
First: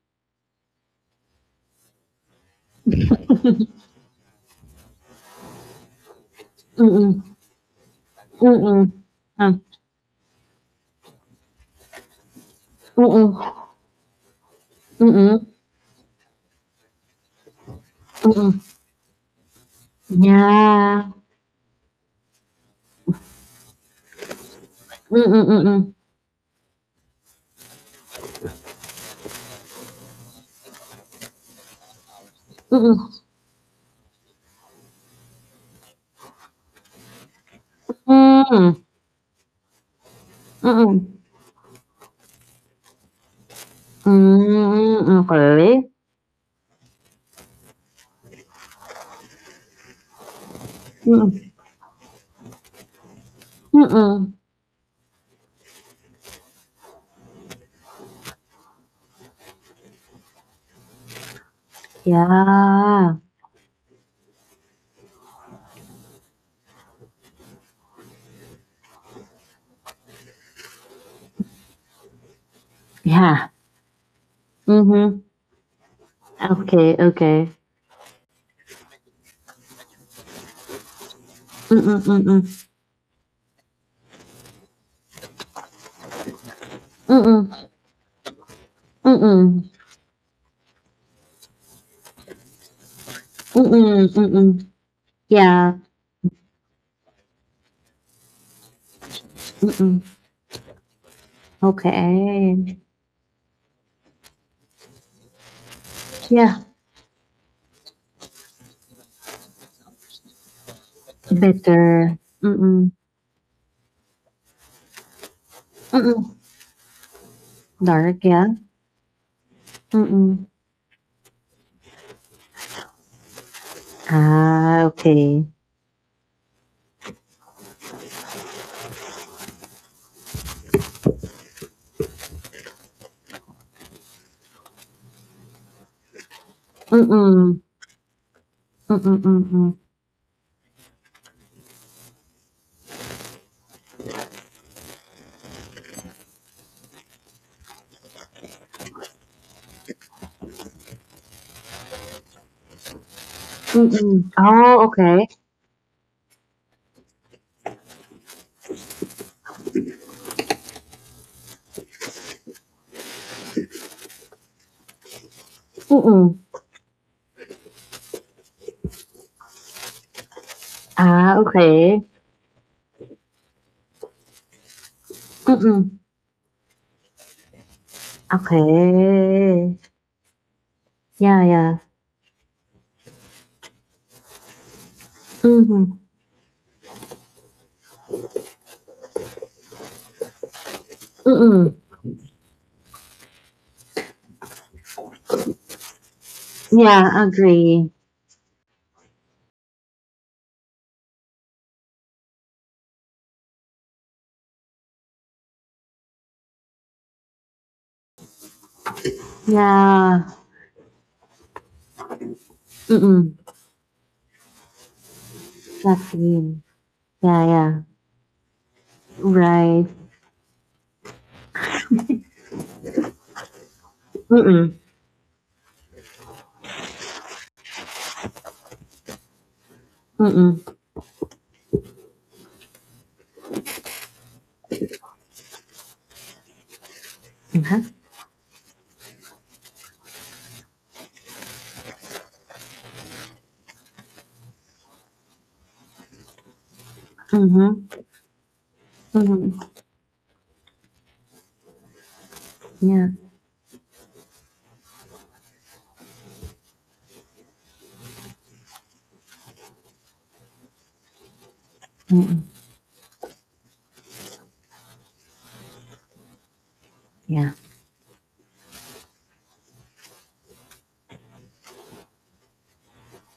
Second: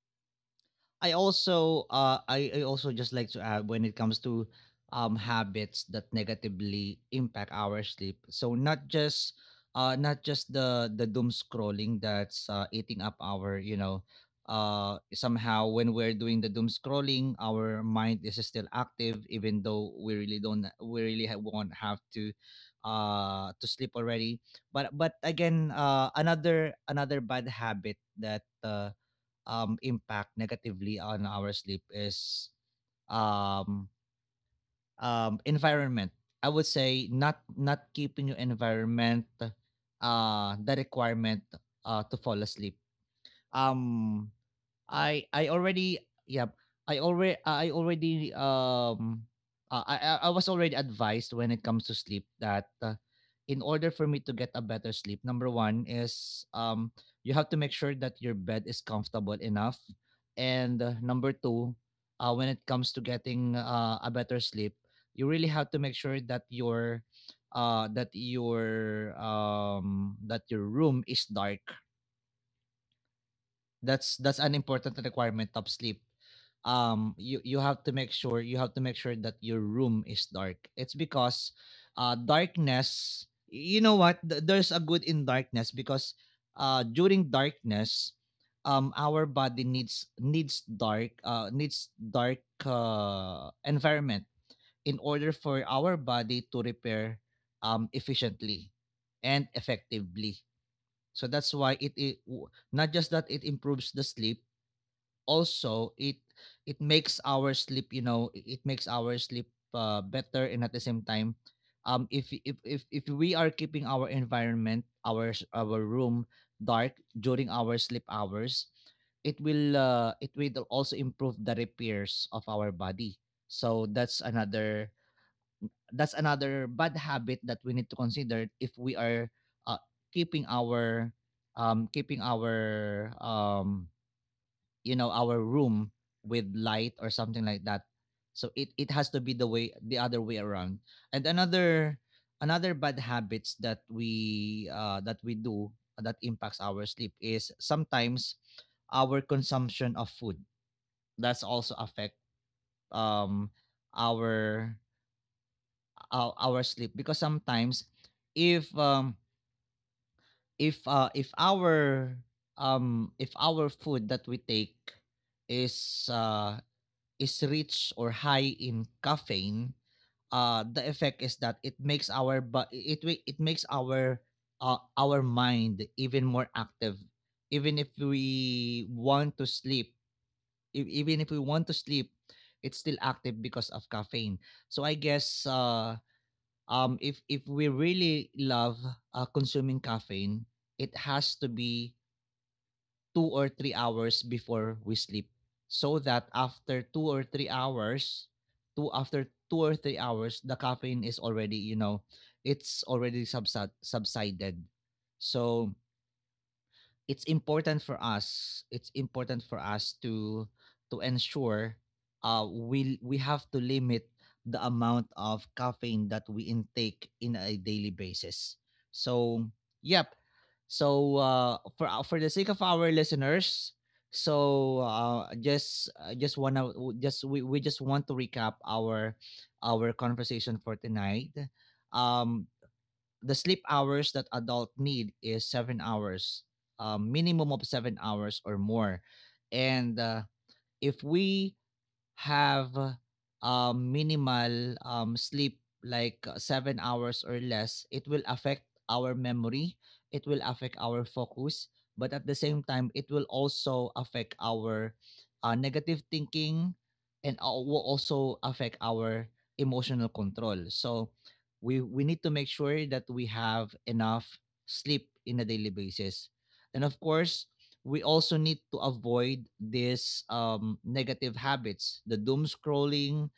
Speaker 1: I also, uh I, I also just like to add, when it comes to, um habits that negatively
Speaker 2: Mm-mm.
Speaker 1: impact our sleep. So not
Speaker 2: Mm-mm.
Speaker 1: just,
Speaker 2: Ah.
Speaker 1: uh not just the the doom scrolling, that's, uh, eating up
Speaker 2: Mm-mm.
Speaker 1: our, you know. Uh
Speaker 2: Mm,
Speaker 1: somehow when we're doing the doom scrolling, our mind is
Speaker 2: mm,
Speaker 1: still active, even though we really don't, we
Speaker 2: yeah.
Speaker 1: really ha- won't have to, uh to sleep already. But, but
Speaker 2: Mm, mm,
Speaker 1: again,
Speaker 2: mm.
Speaker 1: uh another another bad habit that, uh um, impact negatively on our sleep, is,
Speaker 2: Mm,
Speaker 1: um, um, environment. I would say, not not keeping your environment, uh, the
Speaker 2: Mm-mm.
Speaker 1: requirement, uh, to fall asleep. Um,
Speaker 2: Mm. Hmm,
Speaker 1: I I
Speaker 2: okay.
Speaker 1: already Yeah. I already I already, um uh, I I I was already advised
Speaker 2: Mm,
Speaker 1: when it comes to sleep that, uh, in order for
Speaker 2: mm.
Speaker 1: me to get a better sleep, number one is, um you have to make sure that your bed is comfortable enough, and, uh, number two, uh, when it comes to
Speaker 2: Yeah.
Speaker 1: getting, uh, a better sleep, you really have to make sure that your, uh that your um that your room is dark.
Speaker 2: Yeah.
Speaker 1: That's that's an important
Speaker 2: Mhm.
Speaker 1: requirement of sleep.
Speaker 2: Okay,
Speaker 1: um you
Speaker 2: okay.
Speaker 1: you have to make sure, you have to make sure that your room is dark. It's because,
Speaker 2: Mm,
Speaker 1: uh
Speaker 2: mm,
Speaker 1: darkness, you know what? Th- there's a good in darkness, because, uh during
Speaker 2: mm.
Speaker 1: darkness, um our body
Speaker 2: Mm,
Speaker 1: needs, needs dark uh needs dark, uh
Speaker 2: mm,
Speaker 1: environment,
Speaker 2: mm.
Speaker 1: in order for
Speaker 2: Yeah.
Speaker 1: our body to repair, um efficiently and
Speaker 2: Mm,
Speaker 1: effectively. So that's why, it, it w-
Speaker 2: okay.
Speaker 1: not just that it improves the sleep, also it
Speaker 2: Yeah.
Speaker 1: it makes our sleep, you know, I- it makes our sleep uh, better, and at the same time, um
Speaker 2: Better.
Speaker 1: if if if,
Speaker 2: Mm,
Speaker 1: if we are keeping our environment, our s- our room
Speaker 2: mm.
Speaker 1: dark during our sleep
Speaker 2: Dark, yeah.
Speaker 1: hours, it will uh, it
Speaker 2: Mm.
Speaker 1: will also improve the repairs of our body. So that's
Speaker 2: Ah,
Speaker 1: another
Speaker 2: okay.
Speaker 1: that's another bad habit that we need to consider if we are, uh, keeping our, um keeping our um you know, our room with light
Speaker 2: Mm,
Speaker 1: or something
Speaker 2: mm,
Speaker 1: like that, so it it
Speaker 2: mm,
Speaker 1: has to be the
Speaker 2: mm,
Speaker 1: way the other way around. And another another bad habits that we, uh that we do, that impacts our sleep, is sometimes our consumption of food. That's also affect, um
Speaker 2: Mm-mm.
Speaker 1: our
Speaker 2: Oh, okay.
Speaker 1: our, our sleep, because sometimes, if um if uh if our, um if our food that we take is,
Speaker 2: Mm-mm.
Speaker 1: uh is rich or high in caffeine, uh, the effect is
Speaker 2: Ah,
Speaker 1: that, it
Speaker 2: okay.
Speaker 1: makes our but it wi- it makes our, uh, our mind
Speaker 2: Mm-mm.
Speaker 1: even more active. Even if we want to
Speaker 2: Okay.
Speaker 1: sleep, e- even if we
Speaker 2: Yeah,
Speaker 1: want to
Speaker 2: yeah.
Speaker 1: sleep, it's still active because of caffeine. So I guess,
Speaker 2: Mm-hmm.
Speaker 1: uh, um, if if we really love uh, consuming caffeine, it has to
Speaker 2: Mm-mm.
Speaker 1: be two or three hours before we sleep so that after two or
Speaker 2: Yeah,
Speaker 1: three
Speaker 2: agree.
Speaker 1: hours two after two or three hours the caffeine is already you know it's already subside, subsided. So it's important for us it's important for us
Speaker 2: Yeah.
Speaker 1: to to ensure uh we we
Speaker 2: Mm-mm.
Speaker 1: have to limit the amount of caffeine
Speaker 2: That's
Speaker 1: that we
Speaker 2: mean.
Speaker 1: intake in
Speaker 2: Yeah,
Speaker 1: a
Speaker 2: yeah.
Speaker 1: daily basis. So
Speaker 2: Right.
Speaker 1: yep. So uh for our- for the sake of our listeners,
Speaker 2: Mm-mm.
Speaker 1: so uh just uh, just wanna just we, we just want to recap our our conversation for
Speaker 2: Mm-mm.
Speaker 1: tonight. Um the sleep hours that adult need is seven hours, a minimum of
Speaker 2: Mm-hmm.
Speaker 1: seven hours or more. And uh, if we have um, minimal um, sleep, like uh, seven hours or less,
Speaker 2: Mm-hmm.
Speaker 1: it will affect our
Speaker 2: Mm-hmm.
Speaker 1: memory, it will affect our focus, but at the same time, it
Speaker 2: Yeah.
Speaker 1: will also affect our uh, negative thinking, and al- will also affect our emotional control. So we, we need to
Speaker 2: Mm-mm.
Speaker 1: make sure that we have enough sleep in a daily basis. And of course,
Speaker 2: Yeah.
Speaker 1: we also need to avoid these um, negative habits: the doom scrolling,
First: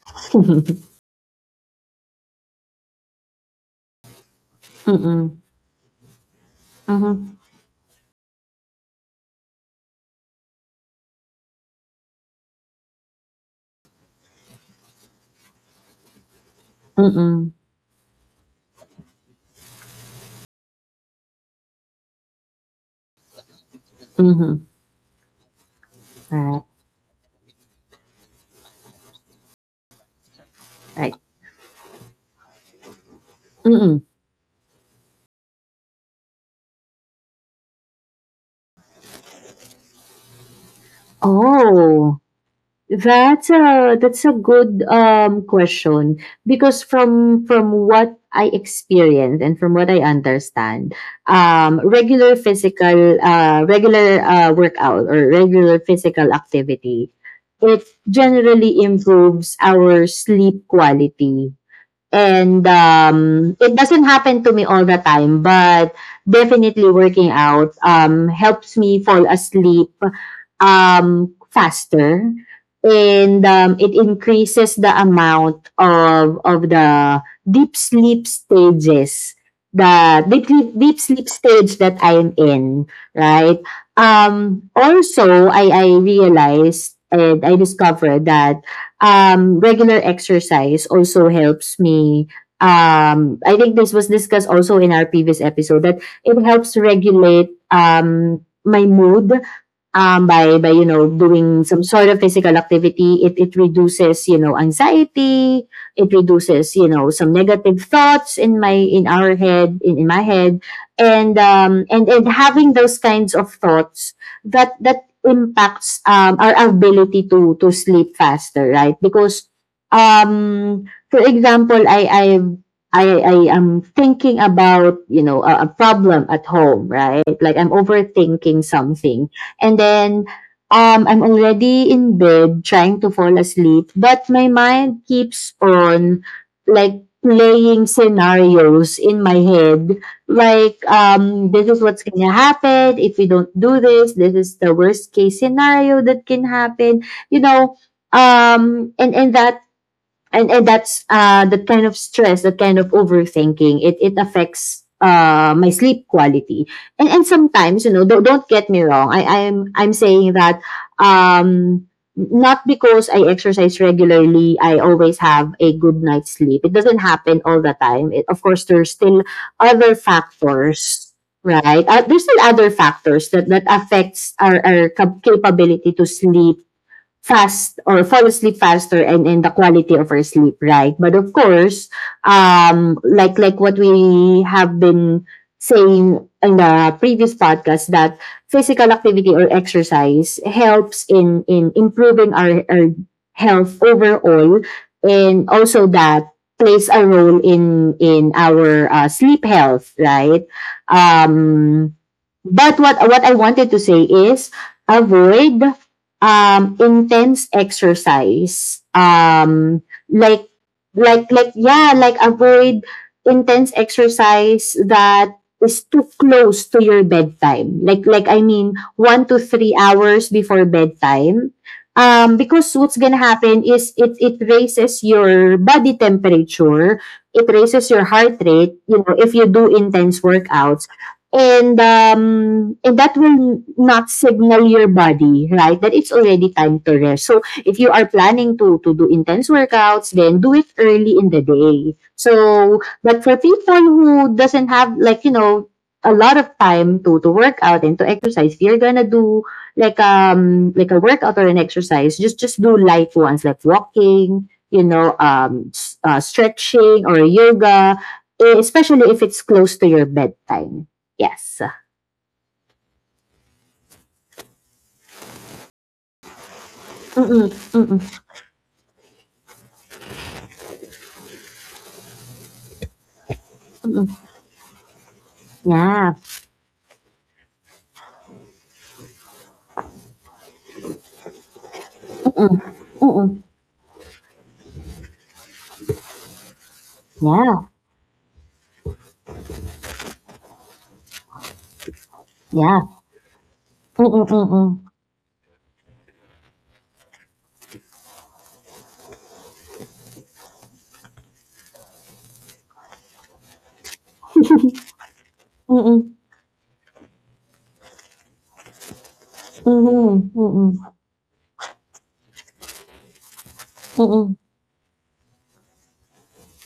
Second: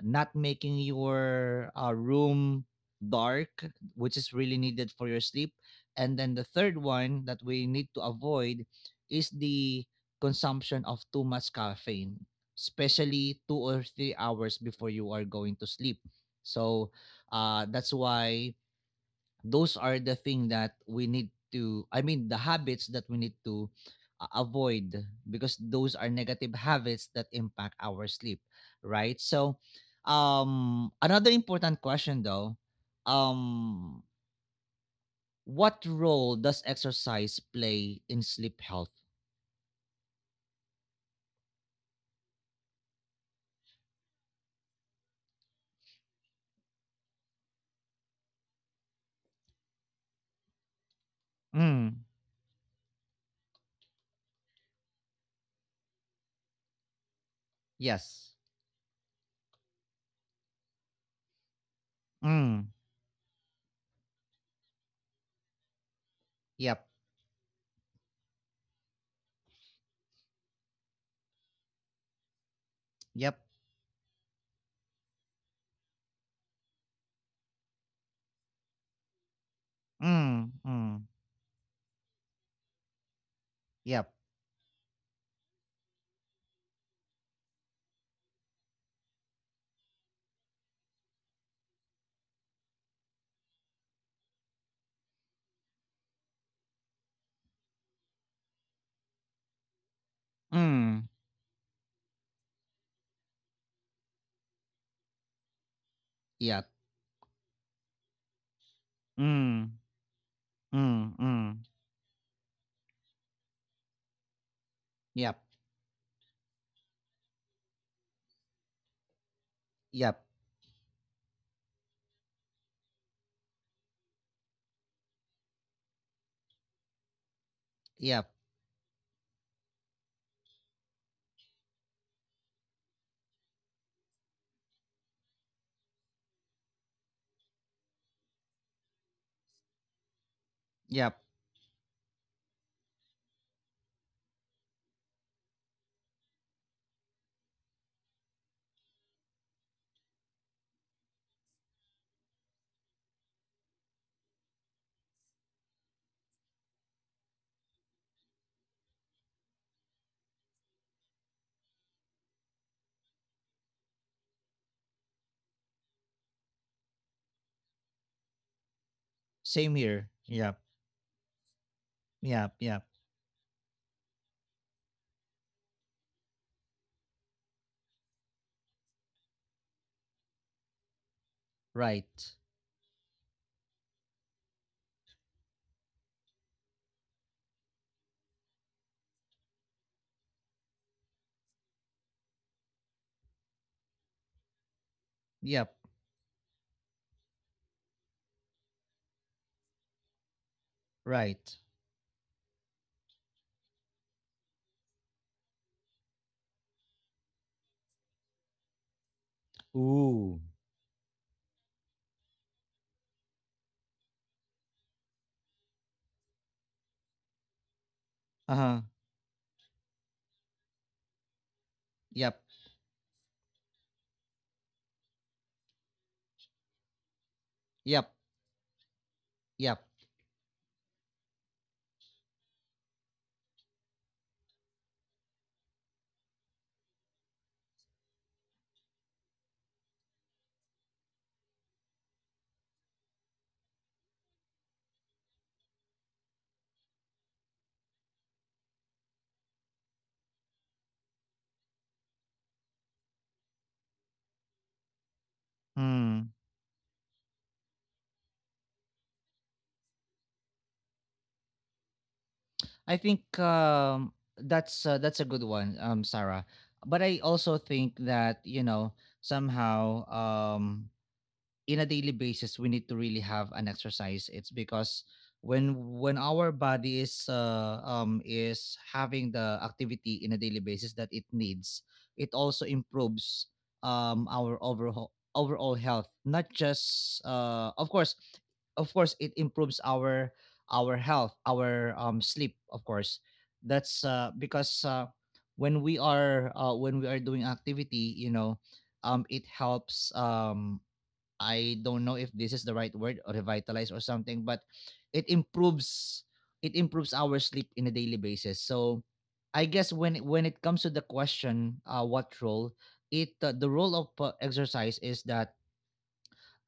Speaker 1: not making
Speaker 2: *laughs*
Speaker 1: your uh, room dark, which is really needed for your
Speaker 2: Mm-mm.
Speaker 1: sleep, and then the third one that
Speaker 2: Mm-hmm.
Speaker 1: we need to avoid is the consumption of too much caffeine, especially two or three hours before you are going to sleep. So
Speaker 2: Mm-mm.
Speaker 1: uh, that's why those are the thing that we need to I mean the habits that we need to a-
Speaker 2: Mm-hmm.
Speaker 1: avoid, because those are negative
Speaker 2: Right.
Speaker 1: habits that impact our sleep, right? So um
Speaker 2: Right.
Speaker 1: another important question, though.
Speaker 2: Mm-mm.
Speaker 1: um what role does exercise play in sleep health?
Speaker 2: Oh. That's a that's a good um question, because from from what I experience and from what I understand, um
Speaker 1: Mm,
Speaker 2: regular physical, uh regular, uh workout or regular physical activity, it
Speaker 1: yes.
Speaker 2: generally improves our sleep quality. And
Speaker 1: Mm.
Speaker 2: um it doesn't happen to me all the time, but
Speaker 1: Yep.
Speaker 2: definitely working out um helps me fall asleep, um, faster,
Speaker 1: Yep.
Speaker 2: and um, it increases the amount of of the deep sleep stages, the deep,
Speaker 1: Mm.
Speaker 2: deep, deep
Speaker 1: Mm.
Speaker 2: sleep stage that I'm in, right.
Speaker 1: Yep.
Speaker 2: Um also, i i realized and I discovered that um regular exercise also helps me. um I think this was discussed also in our previous episode, that it helps regulate um my mood, um, by, by you know
Speaker 1: Mm.
Speaker 2: doing some sort of physical activity. It it reduces, you know anxiety. It
Speaker 1: Yep.
Speaker 2: reduces, you know some negative thoughts in my in our head
Speaker 1: Mm.
Speaker 2: in, in my head.
Speaker 1: Mm.
Speaker 2: And
Speaker 1: Mm.
Speaker 2: um and and having those kinds of thoughts, that that
Speaker 1: Yep.
Speaker 2: impacts um our ability to to sleep faster, right? Because,
Speaker 1: Yep.
Speaker 2: um for example, i i I, I am thinking about, you know a, a problem at home, right? Like I'm
Speaker 1: Yep.
Speaker 2: overthinking something. And then, um, I'm already in bed trying to fall asleep, but my mind keeps on like playing scenarios in my head, like,
Speaker 1: Yep.
Speaker 2: um this is what's gonna happen if we don't do this, this is the worst case scenario that can happen you know um and and that and and that's, uh that kind of stress, that kind of overthinking, it it affects uh my sleep quality. And and sometimes, you know don't, don't get me wrong, i i'm i'm saying that, um not because I exercise regularly, I always have a good night's sleep. It doesn't happen all the time. It, of course, there's still
Speaker 1: Same
Speaker 2: other
Speaker 1: here. Yep.
Speaker 2: factors, right? Uh, there's still
Speaker 1: Yep.
Speaker 2: other
Speaker 1: Yep.
Speaker 2: factors that that affects our, our cap- capability to sleep fast or fall asleep faster, and in the quality of our sleep, right? But of course,
Speaker 1: Right.
Speaker 2: um, like, like what we have been saying in the previous podcast, that physical activity or exercise helps in in improving our, our health overall, and
Speaker 1: Yep.
Speaker 2: also that plays a role in in our, uh, sleep health, right.
Speaker 1: Right.
Speaker 2: um but what what I wanted to say is, avoid, um, intense exercise. Um,
Speaker 1: Ooh.
Speaker 2: like, like, like, yeah, like avoid intense exercise that is too close to your bedtime. Like, like, I mean,
Speaker 1: Uh-huh.
Speaker 2: one to three hours before bedtime. Um,
Speaker 1: Yep.
Speaker 2: because what's gonna happen is, it, it raises your body temperature, it raises your
Speaker 1: Yep.
Speaker 2: heart rate, you know, if you do
Speaker 1: Yep.
Speaker 2: intense workouts. And um, and that will not signal your body, right? That it's already time to rest. So if you are planning to to do intense workouts, then do it early in the day. So, but for people who doesn't have, like, you know a lot of time to to work out and to exercise, if you're gonna do, like um like, a workout or an exercise, just just do light ones, like walking, you know, um s- uh,
Speaker 1: Hmm.
Speaker 2: stretching or yoga, eh, especially if it's close to your bedtime. Yes.
Speaker 1: I think um that's uh, that's a good one, um Sarah. But I
Speaker 2: Mm-mm,
Speaker 1: also think
Speaker 2: mm-mm,
Speaker 1: that, you know, somehow um in a daily basis we need to really have an
Speaker 2: mm-mm.
Speaker 1: exercise. It's because when
Speaker 2: Yeah.
Speaker 1: when our body is uh, um is having the activity in a daily basis that it needs, it
Speaker 2: Mm-mm,
Speaker 1: also
Speaker 2: mm-mm.
Speaker 1: improves um our overall overall health, not just
Speaker 2: Yeah.
Speaker 1: uh of course, of course it improves our our health, our um sleep,
Speaker 2: Yeah.
Speaker 1: of course. That's
Speaker 2: Mm-mm,
Speaker 1: uh because
Speaker 2: mm-mm.
Speaker 1: uh when we are uh when we are doing activity, you know, um it helps, um I don't know if this is the right word, or revitalize or something, but it
Speaker 2: Mm-mm.
Speaker 1: improves it improves our sleep in a daily basis. So I guess when it-
Speaker 2: Mm-mm,
Speaker 1: when it comes to
Speaker 2: mm-mm.
Speaker 1: the question, uh, what role it uh, the role of uh,
Speaker 2: Mm-mm.
Speaker 1: exercise is that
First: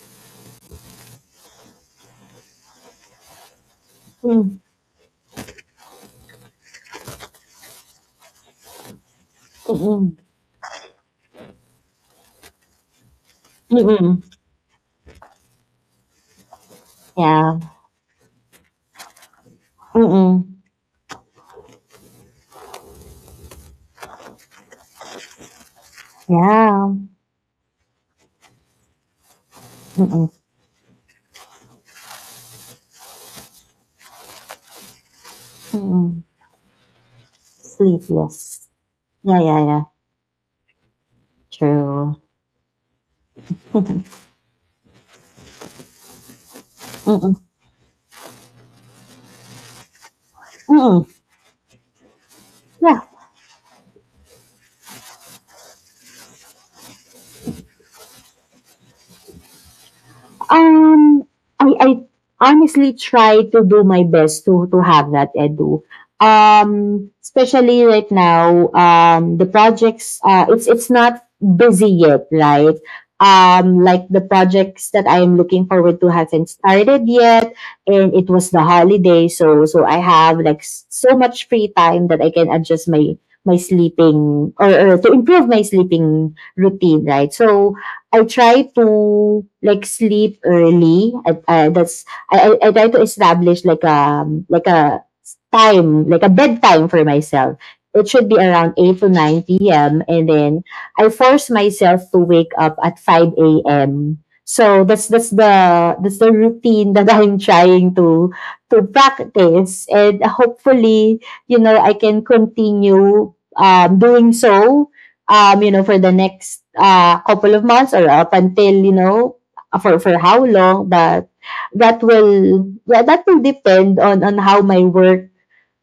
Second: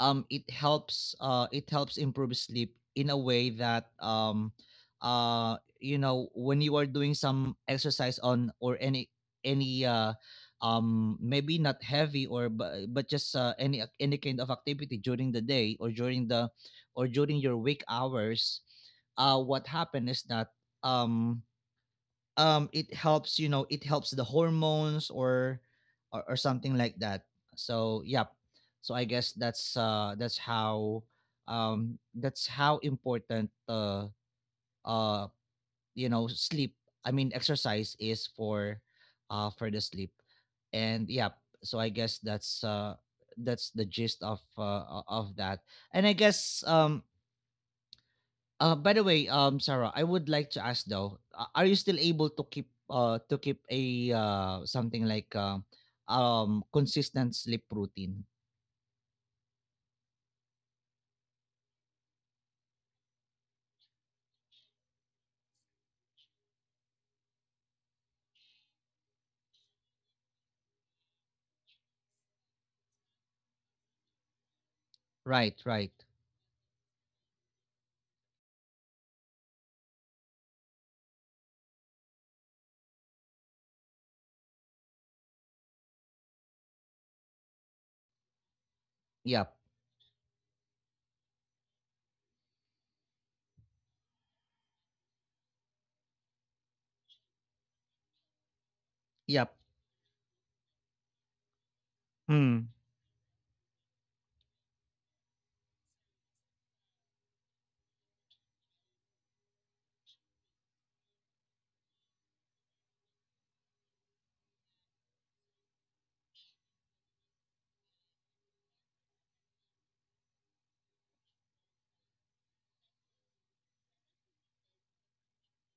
Speaker 1: um it helps, uh it helps improve sleep in a way that um
Speaker 2: Mm,
Speaker 1: uh you know when you are doing some exercise on or any any uh
Speaker 2: Mm-mm.
Speaker 1: um maybe not heavy, or but, but just uh, any ac- any
Speaker 2: Mm-mm.
Speaker 1: kind of activity during the day or during the or during
Speaker 2: Yeah.
Speaker 1: your wake hours. uh what happened is that
Speaker 2: Mm-mm.
Speaker 1: um um it helps, you know, it helps the hormones, or or, or something
Speaker 2: Yeah.
Speaker 1: like that. So yeah, so I guess that's uh
Speaker 2: Mm-mm.
Speaker 1: that's how, um that's how important, uh uh you
Speaker 2: Mm-mm.
Speaker 1: know, sleep, I mean
Speaker 2: Sleep,
Speaker 1: exercise is
Speaker 2: yes.
Speaker 1: for
Speaker 2: Yeah,
Speaker 1: uh
Speaker 2: yeah,
Speaker 1: for
Speaker 2: yeah.
Speaker 1: the sleep. And yeah, so I
Speaker 2: True.
Speaker 1: guess that's uh
Speaker 2: *laughs*
Speaker 1: that's the
Speaker 2: Mm-mm.
Speaker 1: gist of uh o- of that. And I guess, um
Speaker 2: Mm-mm.
Speaker 1: uh, by the way, um, Sarah, I would like to ask though, a- are you still able to keep
Speaker 2: Yeah.
Speaker 1: uh to keep a uh something like um um consistent sleep routine?
Speaker 2: Um, I I honestly try to do my best to to have that, Edu. Um, especially right now, um, the projects, uh, it's it's not busy yet, right? Um, like, the projects that I am
Speaker 1: Right,
Speaker 2: looking forward
Speaker 1: right.
Speaker 2: to haven't started yet, and it was the holiday, so so I have, like, s- so much free time that I can adjust my my sleeping, or, or to improve my sleeping routine, right? So I try to,
Speaker 1: Yep,
Speaker 2: like, sleep early. I, I that's I, I I try to establish, like um like, a time, like a bedtime for myself. It should be around eight to nine
Speaker 1: yep.
Speaker 2: p.m. and then I force myself to wake
Speaker 1: Mm,
Speaker 2: up at five a m. So that's that's the that's the routine *laughs* that I'm trying to to practice, and hopefully, you know I can continue, um, doing so, um, you know, for the next, uh, couple of months, or up until, you know, for for how long that that will yeah, that will depend on on how my work,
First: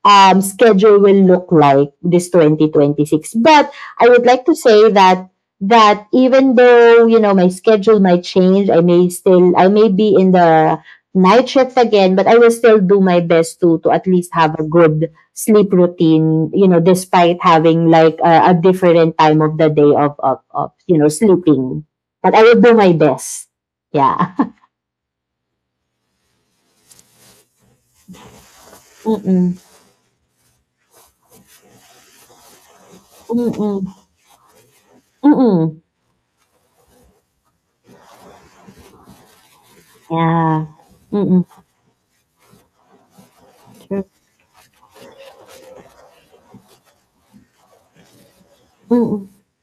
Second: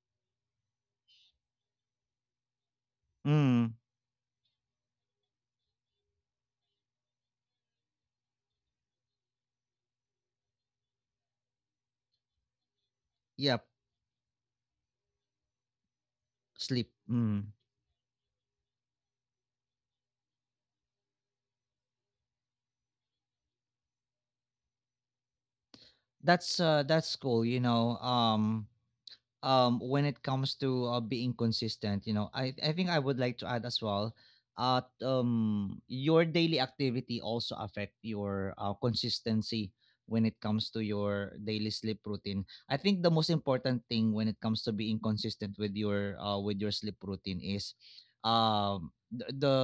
Speaker 2: um, schedule will look like this twenty twenty-six. But
Speaker 1: mm.
Speaker 2: I would like to say that, that even though, you know my schedule might change, I may still I may be in the night shift again, but I will still do my best
Speaker 1: Yep.
Speaker 2: to to at least have a good sleep routine. You know,
Speaker 1: Sleep.
Speaker 2: despite
Speaker 1: Mm.
Speaker 2: having, like, a, a different time of the day, of, of of you know sleeping, but I will do my best. Yeah. *laughs*
Speaker 1: That's uh that's cool. You know, um,
Speaker 2: Mm,
Speaker 1: um when it comes to uh, being consistent, you know, i i think I would like to
Speaker 2: mm,
Speaker 1: add as
Speaker 2: mm,
Speaker 1: well. uh
Speaker 2: mm,
Speaker 1: um
Speaker 2: mm.
Speaker 1: your daily activity also affect your uh, consistency. When it
Speaker 2: Yeah.
Speaker 1: comes to your
Speaker 2: Mm, mm.
Speaker 1: daily sleep routine, I think the most important
Speaker 2: True.
Speaker 1: thing when it comes to being consistent with your uh with your sleep routine is, um
Speaker 2: Mm,
Speaker 1: the,
Speaker 2: mm.
Speaker 1: the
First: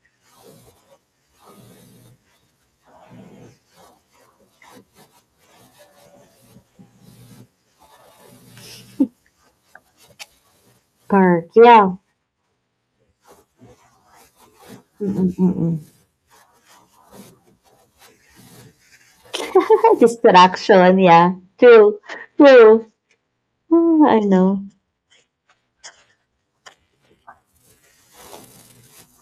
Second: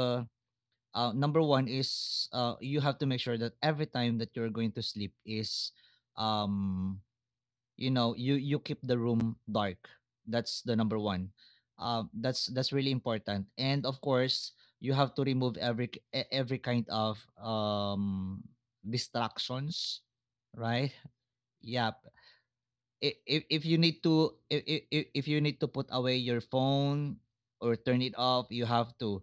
Speaker 1: uh, number one is, uh you have to make sure that every time that you're going to sleep is, um you know, you you keep the room dark. That's the number one.
Speaker 2: Park. Yeah.
Speaker 1: um that's that's really important. And of course, you have to
Speaker 2: Mm-mm,
Speaker 1: remove
Speaker 2: mm-mm.
Speaker 1: every k- e- every kind of um
Speaker 2: *laughs*
Speaker 1: distractions, right?
Speaker 2: Distraction. Yeah.
Speaker 1: Yeah.
Speaker 2: True. True.
Speaker 1: If, if you
Speaker 2: Hmm,
Speaker 1: need
Speaker 2: I
Speaker 1: to,
Speaker 2: know.
Speaker 1: if, if, if you need to put away your phone or turn it off, you have to,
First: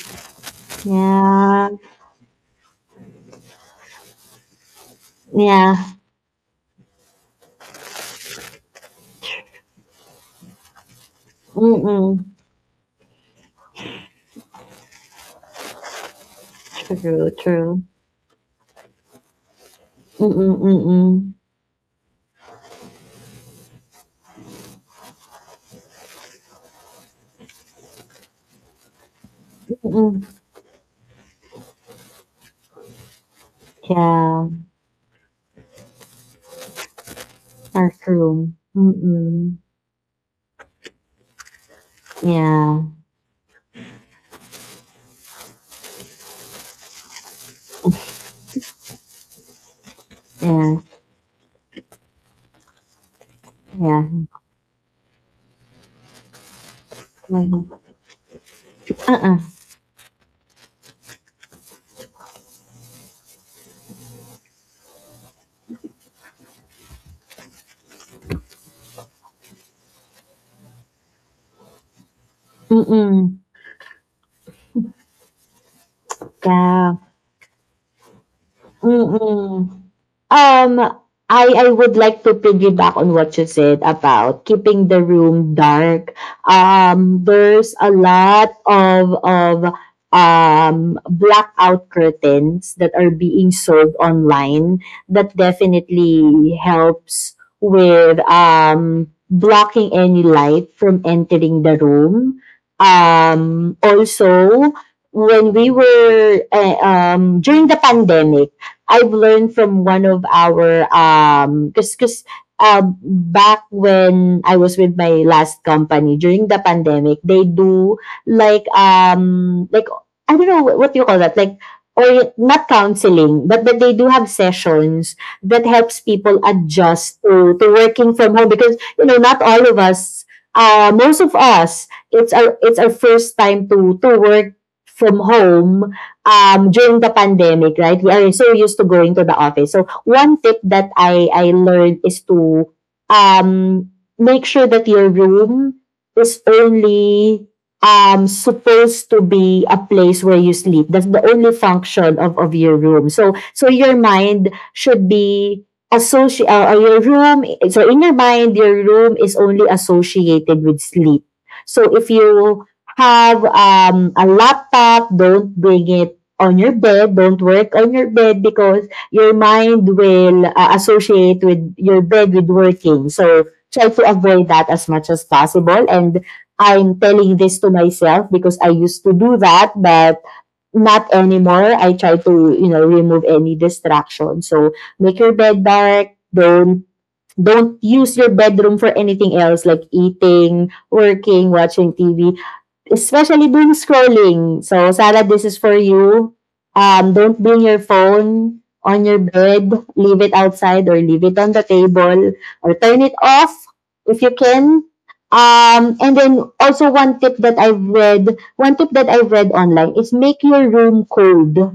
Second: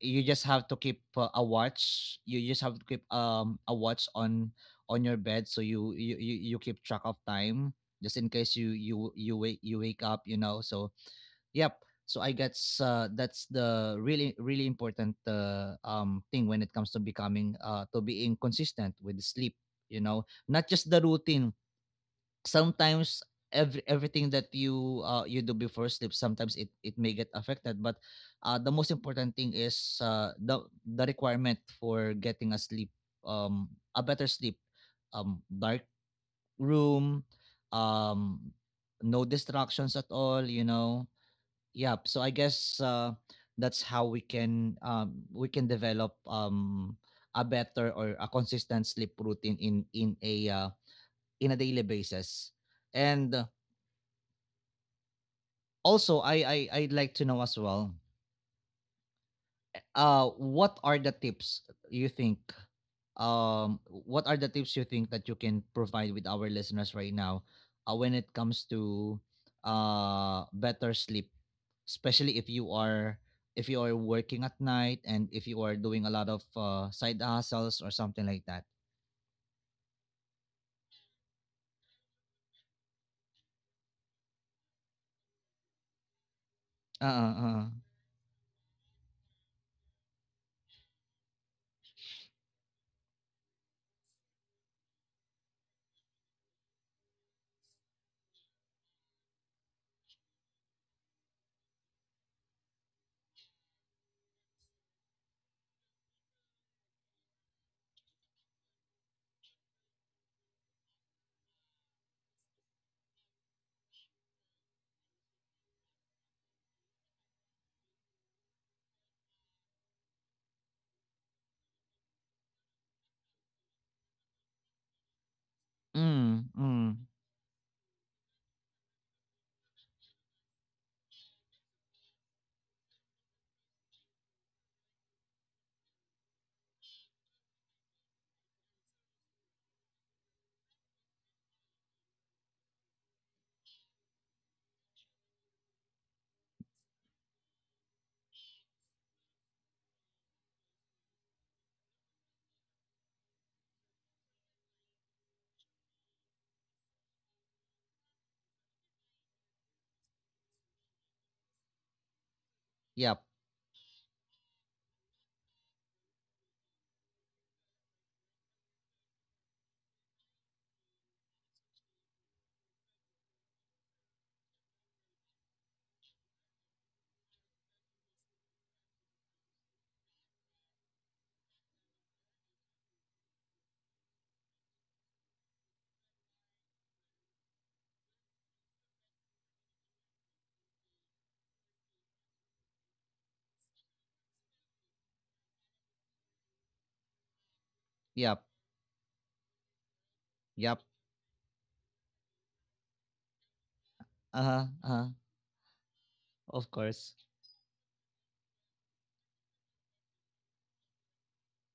Speaker 1: you just have to keep uh, a
Speaker 2: Yeah.
Speaker 1: watch you just have to keep um a watch on on your bed, so
Speaker 2: Yeah.
Speaker 1: you you you, you keep track of time, just in case you you you wake you wake up, you know. So yep.
Speaker 2: Mm-mm.
Speaker 1: So I guess, uh, that's the really really important uh, um thing when it comes to
Speaker 2: True.
Speaker 1: becoming
Speaker 2: True.
Speaker 1: uh to being consistent with sleep, you know,
Speaker 2: Mm-mm,
Speaker 1: not just the
Speaker 2: mm-mm.
Speaker 1: routine. Sometimes every, everything that you, uh, you do before sleep sometimes it it may get affected. But uh, the most important thing is,
Speaker 2: Mm-mm.
Speaker 1: uh, the the requirement for getting a sleep, um a better
Speaker 2: Yeah.
Speaker 1: sleep. Um dark room.
Speaker 2: Dark
Speaker 1: um
Speaker 2: room.
Speaker 1: no
Speaker 2: Mm-mm.
Speaker 1: distractions at all, you know. Yeah. So I guess
Speaker 2: Yeah.
Speaker 1: uh that's how we can, um we can develop um a better or a consistent sleep routine in in a uh,
Speaker 2: Yeah.
Speaker 1: in a daily basis. And uh,
Speaker 2: Yeah.
Speaker 1: also, I I I'd like to know as well.
Speaker 2: Uh-uh.
Speaker 1: Uh, what are the tips you think? Um, what are the tips you think that you can provide with our listeners right now, uh, when it comes to uh better sleep, especially if you are,
Speaker 2: Mm-mm.
Speaker 1: if you are working at night, and if you are doing a lot of uh,
Speaker 2: Yeah.
Speaker 1: side hustles or something like that.
Speaker 2: Mm-mm. Um, I I would like to piggyback on what you said about keeping the room dark.
Speaker 1: Uh
Speaker 2: Um,
Speaker 1: uh uh.
Speaker 2: there's a lot of of um blackout curtains that are being sold online, that definitely helps with um blocking any light from entering the room. Um, also, when we were, uh, um during the pandemic, I've learned from one of our, um because because, um back when I was with my last company during the pandemic, they do, like, um like, I don't know what you call that, like, or not counseling, but but they do have sessions that helps people
Speaker 1: Mm mm.
Speaker 2: adjust to, to working from home. Because, you know not all of us, uh most of us, it's our it's our first time to to work from home, um, during the pandemic, right? We are so used to going to the office. So one tip that I, I learned is to, um, make sure that your room is only, um, supposed to be a place where you sleep. That's the only function of, of your room. So, so your mind should be associated, uh, or your room, so in your mind, your room is only associated with sleep. So if you
Speaker 1: Yep
Speaker 2: have, um, a laptop, don't bring it on your bed, don't work on your bed, because your mind will, uh, associate with your bed with working. So try to avoid that as much as possible. And I'm telling this to myself because I used to do that, but not anymore. I try to, you know, remove any distraction. So make your bed dark. Don't don't use your bedroom for anything else, like eating, working, watching T V, especially during scrolling. So, Sarah, this is for you. Um, don't bring your
Speaker 1: yep
Speaker 2: phone on your bed. Leave it
Speaker 1: yep.
Speaker 2: outside, or leave it on the table, or turn it off if you
Speaker 1: Uh huh
Speaker 2: can.
Speaker 1: uh huh.
Speaker 2: Um, and then
Speaker 1: Of
Speaker 2: also,
Speaker 1: course.
Speaker 2: one tip that I've read, one tip that I've read online is, make your room cold.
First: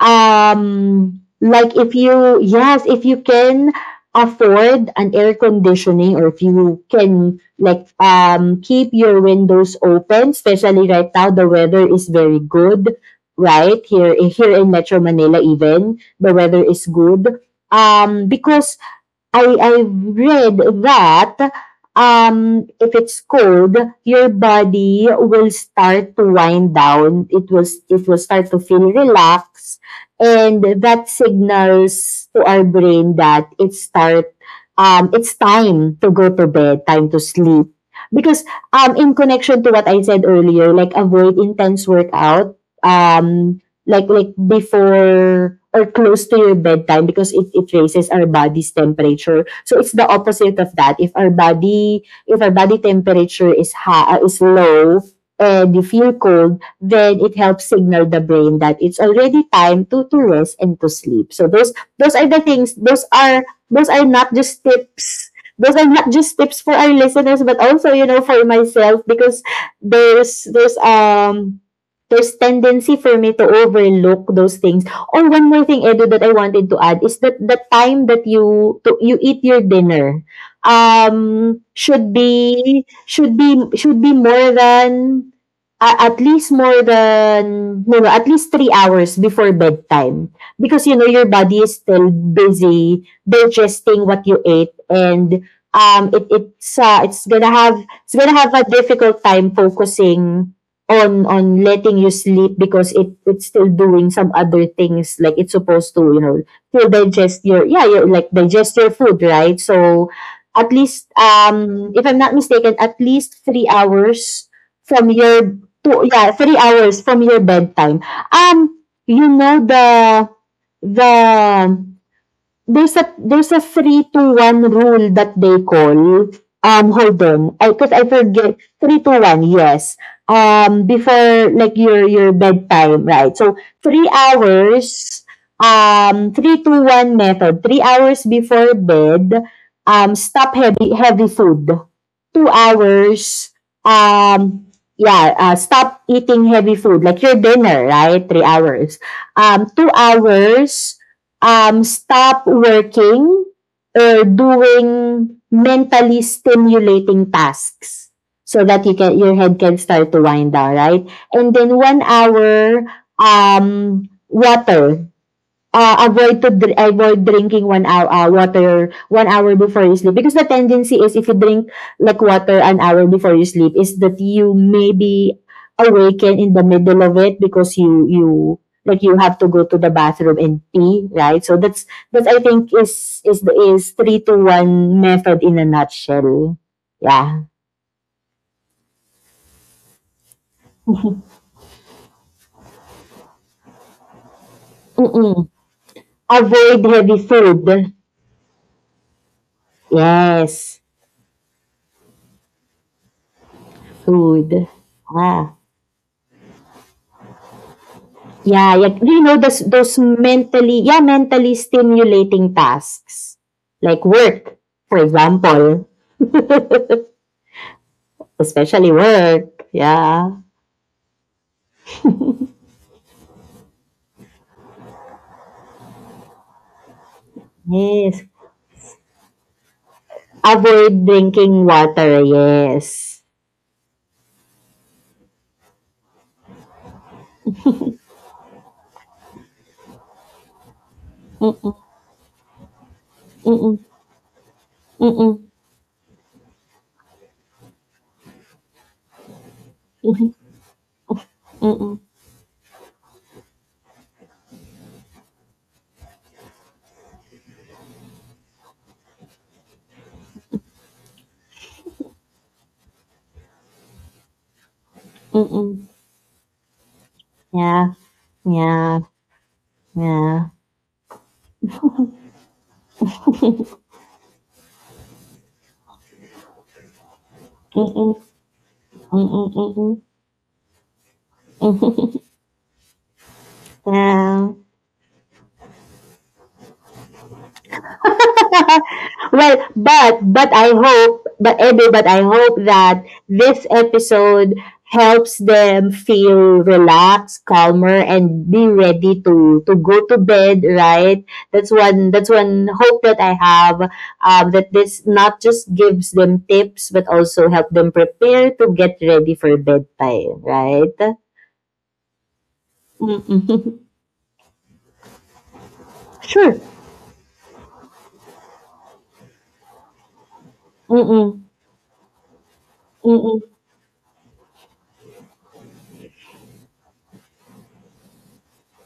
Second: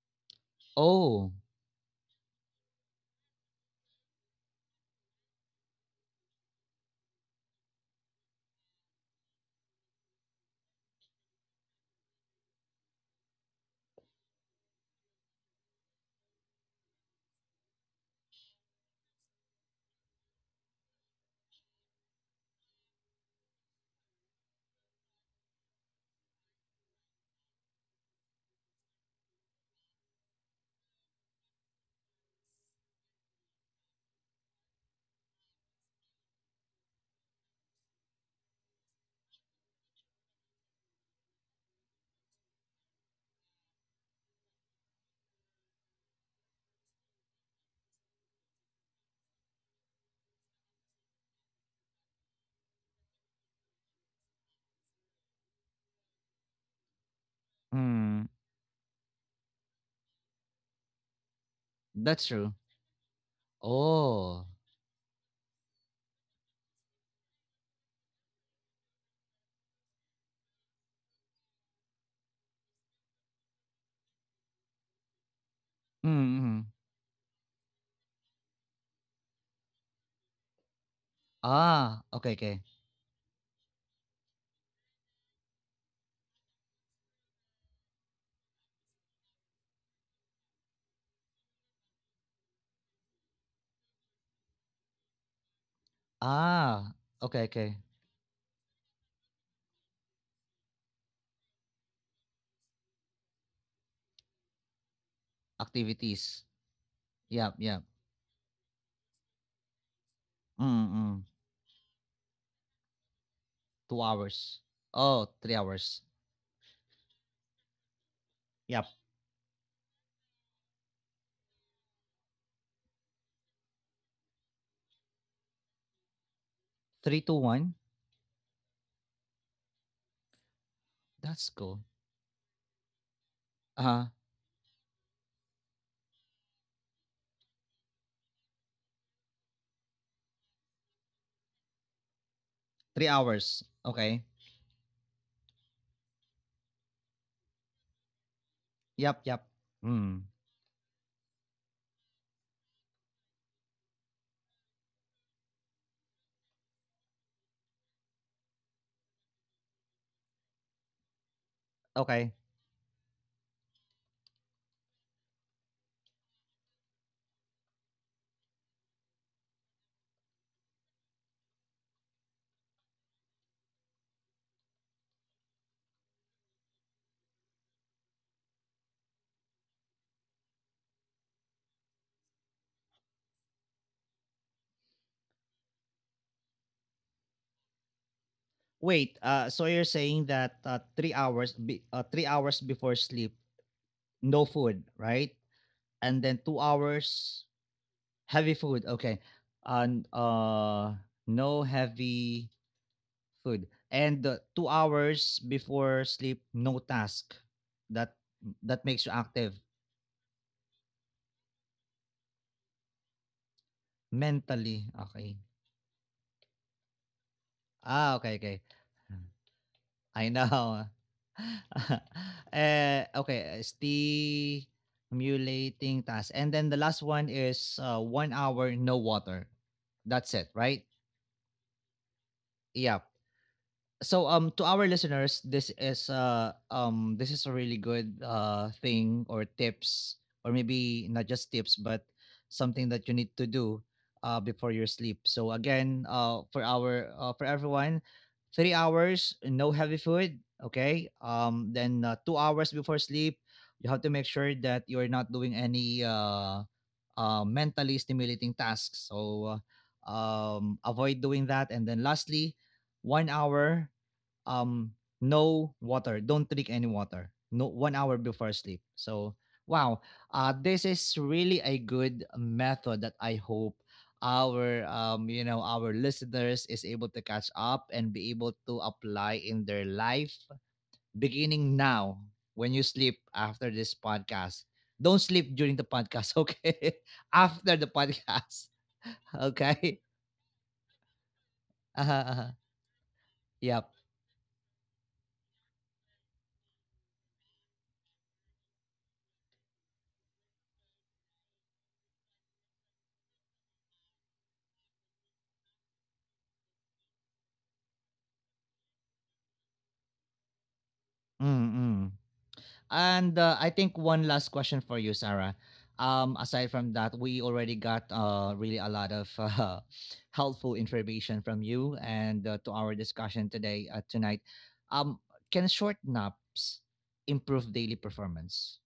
Speaker 2: Um,
Speaker 1: Oh.
Speaker 2: like if you, yes, if you can afford an air conditioning, or if you can, like, um keep your windows open, especially right now the weather is very good, right? Here here in Metro Manila even, the weather is good. Um because I I read that, um, if it's cold, your body will start to wind down. It will it will start to feel relaxed, and that signals to our brain that it's start um it's time to go to bed, time to sleep. Because, um in connection to what I said earlier, like, avoid intense workout. Um, like, like before or close to your bedtime, because, it, it raises our body's temperature. So it's the opposite of that. If our body if our body temperature is high, is low, and you feel cold, then it helps signal the
Speaker 1: Mm.
Speaker 2: brain that it's already time to to rest and to sleep. So those those are
Speaker 1: That's
Speaker 2: the
Speaker 1: true.
Speaker 2: things. Those are those are not
Speaker 1: Oh.
Speaker 2: just tips. Those are not just tips for our listeners, but also, you know for myself, because there's there's um there's tendency for me to overlook those things. Or one more thing, Edu,
Speaker 1: Mm,
Speaker 2: that I wanted to
Speaker 1: hmm.
Speaker 2: add is that the time that you to, you eat your dinner um
Speaker 1: Ah,
Speaker 2: should
Speaker 1: okay. Okay.
Speaker 2: be should be should be more than uh, at least more than no, no, at least three hours before bedtime because you know your body is still busy digesting what you ate and um it it's
Speaker 1: Ah,
Speaker 2: uh, it's
Speaker 1: okay.
Speaker 2: gonna have
Speaker 1: Okay.
Speaker 2: it's gonna have a difficult time focusing on on letting you sleep because it it's still doing some other things like it's supposed to, you know,
Speaker 1: Activities.
Speaker 2: to digest
Speaker 1: Yup,
Speaker 2: your, yeah,
Speaker 1: yup.
Speaker 2: your, like, digest your food, right? So at least,
Speaker 1: Mm.
Speaker 2: um if I'm not mistaken, at least three
Speaker 1: two
Speaker 2: hours
Speaker 1: hours.
Speaker 2: from
Speaker 1: Oh, three
Speaker 2: your
Speaker 1: hours.
Speaker 2: two, yeah, three hours from your bedtime. um
Speaker 1: Yup.
Speaker 2: you know, the the there's a there's a three to one rule that they call. Um,
Speaker 1: three
Speaker 2: hold
Speaker 1: to
Speaker 2: on,
Speaker 1: one.
Speaker 2: I, because I forget three to one. Yes. Um,
Speaker 1: That's
Speaker 2: before,
Speaker 1: cool.
Speaker 2: like, your your bedtime, right? So
Speaker 1: uh
Speaker 2: three hours. Um, three to one method. Three hours before bed. Um, stop heavy heavy food. Two
Speaker 1: three
Speaker 2: hours.
Speaker 1: hours. Okay.
Speaker 2: Um, yeah. Uh, stop eating heavy food like your dinner, right? Three hours.
Speaker 1: Yup, yup.
Speaker 2: Um, two
Speaker 1: Mm.
Speaker 2: hours um, stop working or doing mentally stimulating tasks so that you, can your head can start to wind down, right? And then one
Speaker 1: Okay.
Speaker 2: hour um, water, uh, avoid to dr- avoid drinking one hour, uh, water, one hour before you sleep, because the tendency is, if you drink, like, water an hour before you sleep, is that you may be awaken in the middle of it because you you like, you have to go to the bathroom and pee, right? So that's, that I think is is the, is three to one method in a nutshell. Yeah.
Speaker 1: Wait, uh, so you're saying that, uh, three hours be uh, three hours before sleep, no food, right?
Speaker 2: Mm-mm.
Speaker 1: And then two
Speaker 2: Avoid heavy
Speaker 1: hours,
Speaker 2: food.
Speaker 1: heavy food, okay. And,
Speaker 2: Yes,
Speaker 1: uh, no heavy food, and uh,
Speaker 2: food.
Speaker 1: two hours
Speaker 2: Ah.
Speaker 1: before sleep, no task that
Speaker 2: Yeah,
Speaker 1: that
Speaker 2: yeah.
Speaker 1: makes you
Speaker 2: You know,
Speaker 1: active
Speaker 2: those, those mentally, yeah, mentally stimulating tasks. Like work,
Speaker 1: mentally,
Speaker 2: for
Speaker 1: okay.
Speaker 2: example. *laughs*
Speaker 1: Ah, okay, okay.
Speaker 2: Especially work.
Speaker 1: I
Speaker 2: Yeah.
Speaker 1: know. *laughs* Eh, okay. eh, stimulating task, and then the last one is, uh,
Speaker 2: Yes.
Speaker 1: one hour, no water, that's it, right?
Speaker 2: Avoid drinking water.
Speaker 1: Yeah.
Speaker 2: Yes.
Speaker 1: So, um to our listeners, this is, uh um this is a really good uh thing, or tips, or maybe not just
Speaker 2: Mm-mm.
Speaker 1: tips, but something that you need to
Speaker 2: Mm-mm.
Speaker 1: do uh before your sleep.
Speaker 2: Mm-mm.
Speaker 1: So again, uh for our uh, for everyone: three hours, no heavy
Speaker 2: Mm-mm.
Speaker 1: food, okay. um
Speaker 2: Mm-mm.
Speaker 1: then, uh, two hours before sleep you have to make sure that you're not doing any uh uh mentally stimulating tasks, so uh, um avoid doing that. And then lastly, one hour, um no
Speaker 2: Mm-mm.
Speaker 1: water, don't drink any water, no,
Speaker 2: Yeah.
Speaker 1: one hour before sleep.
Speaker 2: Yeah.
Speaker 1: So wow,
Speaker 2: Yeah.
Speaker 1: uh this is really a good method, that I hope our, um you know, our listeners is able to catch up
Speaker 2: Mm-mm.
Speaker 1: and be able to apply in their
Speaker 2: Mm-mm.
Speaker 1: life beginning
Speaker 2: Mm-mm.
Speaker 1: now.
Speaker 2: *laughs*
Speaker 1: When you sleep after this
Speaker 2: Yeah.
Speaker 1: podcast, don't sleep during the podcast, okay? *laughs* After the podcast. *laughs*
Speaker 2: Well,
Speaker 1: Okay.
Speaker 2: but but I hope, but Edu,
Speaker 1: *laughs*
Speaker 2: but I
Speaker 1: Uh-huh, uh-huh.
Speaker 2: hope that this
Speaker 1: Yep.
Speaker 2: episode helps them feel relaxed, calmer, and be ready to to go to bed, right? That's one. That's one hope that I have. Um, that this not just gives them tips, but also help them prepare to get ready for bedtime, right?
Speaker 1: Mm-hmm. And
Speaker 2: Mm-mm.
Speaker 1: uh, I
Speaker 2: *laughs*
Speaker 1: think one last question for you, Sarah. Um,
Speaker 2: Sure.
Speaker 1: aside from that, we already got uh, really a lot of *laughs* uh, helpful information
Speaker 2: Mm-mm.
Speaker 1: from you, and uh, to our
Speaker 2: Mm-mm.
Speaker 1: discussion today, uh, tonight. Um, can short naps improve daily performance?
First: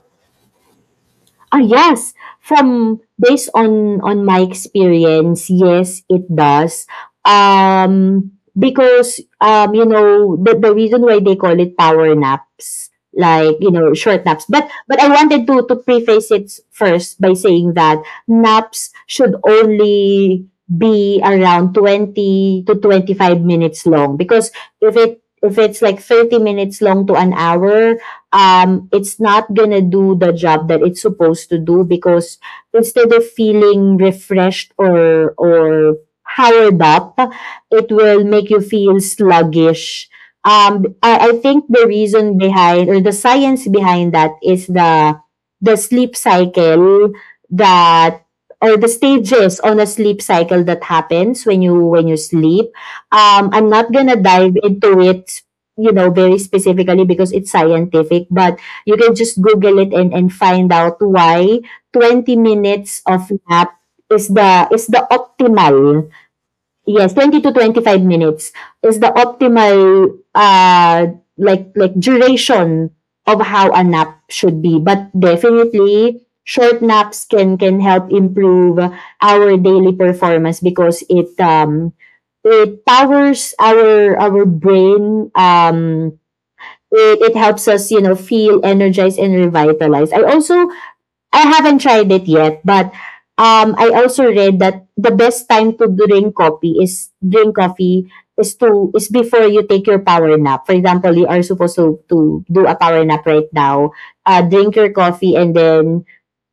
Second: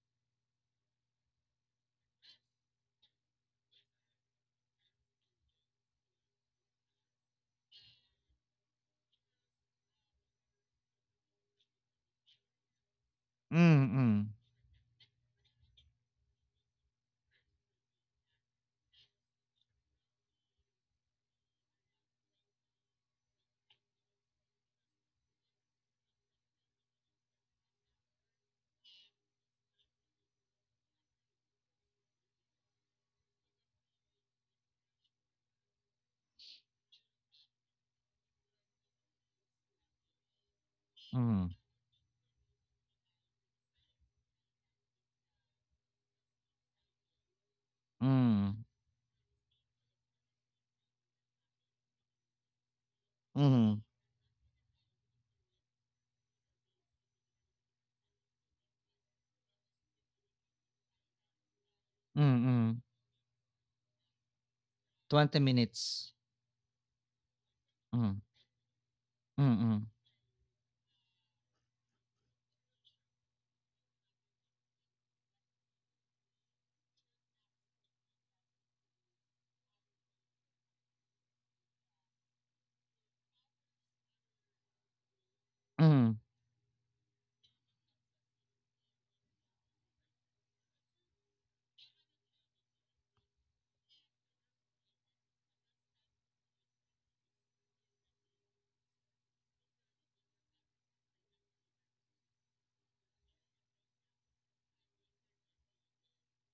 Speaker 2: Ah, yes. From based on on my experience, yes, it does. Um, because um, you know, the the reason why they call it power naps, like, you know, short
Speaker 1: Mm-mm,
Speaker 2: naps. But but I wanted to to preface it first by saying that naps should only be around twenty to twenty five minutes long, because if it if it's like thirty minutes long to an hour, um, it's not gonna do the job that it's supposed to do, because instead of feeling refreshed or or powered up, it will make you feel sluggish. Um, I, I
Speaker 1: mm-mm,
Speaker 2: think the reason behind or the science behind that is the the sleep cycle that,
Speaker 1: mm-mm,
Speaker 2: or the stages on a sleep cycle that happens when you when you sleep. Um, I'm
Speaker 1: mm
Speaker 2: not gonna dive into it, you know, very specifically because it's scientific, but you can just Google it and, and find out why
Speaker 1: mm,
Speaker 2: twenty
Speaker 1: mm.
Speaker 2: minutes of nap is the is the
Speaker 1: twenty
Speaker 2: optimal.
Speaker 1: minutes.
Speaker 2: Yes, twenty to twenty five
Speaker 1: Mm-mm,
Speaker 2: minutes is the
Speaker 1: mm-mm.
Speaker 2: optimal, uh like like duration of how a nap should be. But definitely short naps can can help improve our daily performance, because it um it powers our our brain, um it, it helps us, you know, feel energized and revitalized. I also, I haven't tried it yet, but um, I also read that the best time to drink coffee is drink coffee is to is before you take your power nap. For example, you are supposed to to do a power nap right now. Uh, drink your coffee and then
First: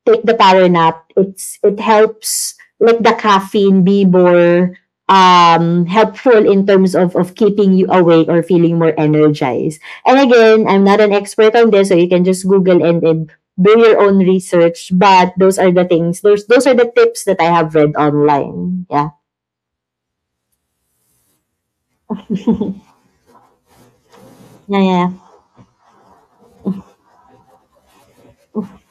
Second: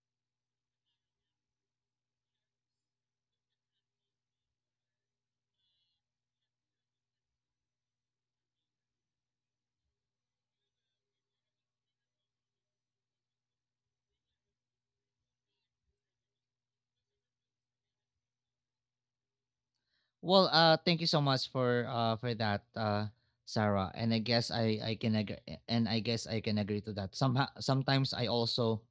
Speaker 2: take the power nap. It's, it helps, let the caffeine be more um helpful in terms of of keeping you awake or feeling more energized. And again, I'm not an expert on this, so you can just Google and, and do your own research. But those are the things. Those those are the tips that I have read online. Yeah,
Speaker 1: Well, uh, thank you so much for uh for that, uh, Sarah. And I guess,
Speaker 2: yeah,
Speaker 1: I I
Speaker 2: yeah.
Speaker 1: can agree, and I guess I can agree to that. Somehow, sometimes I also,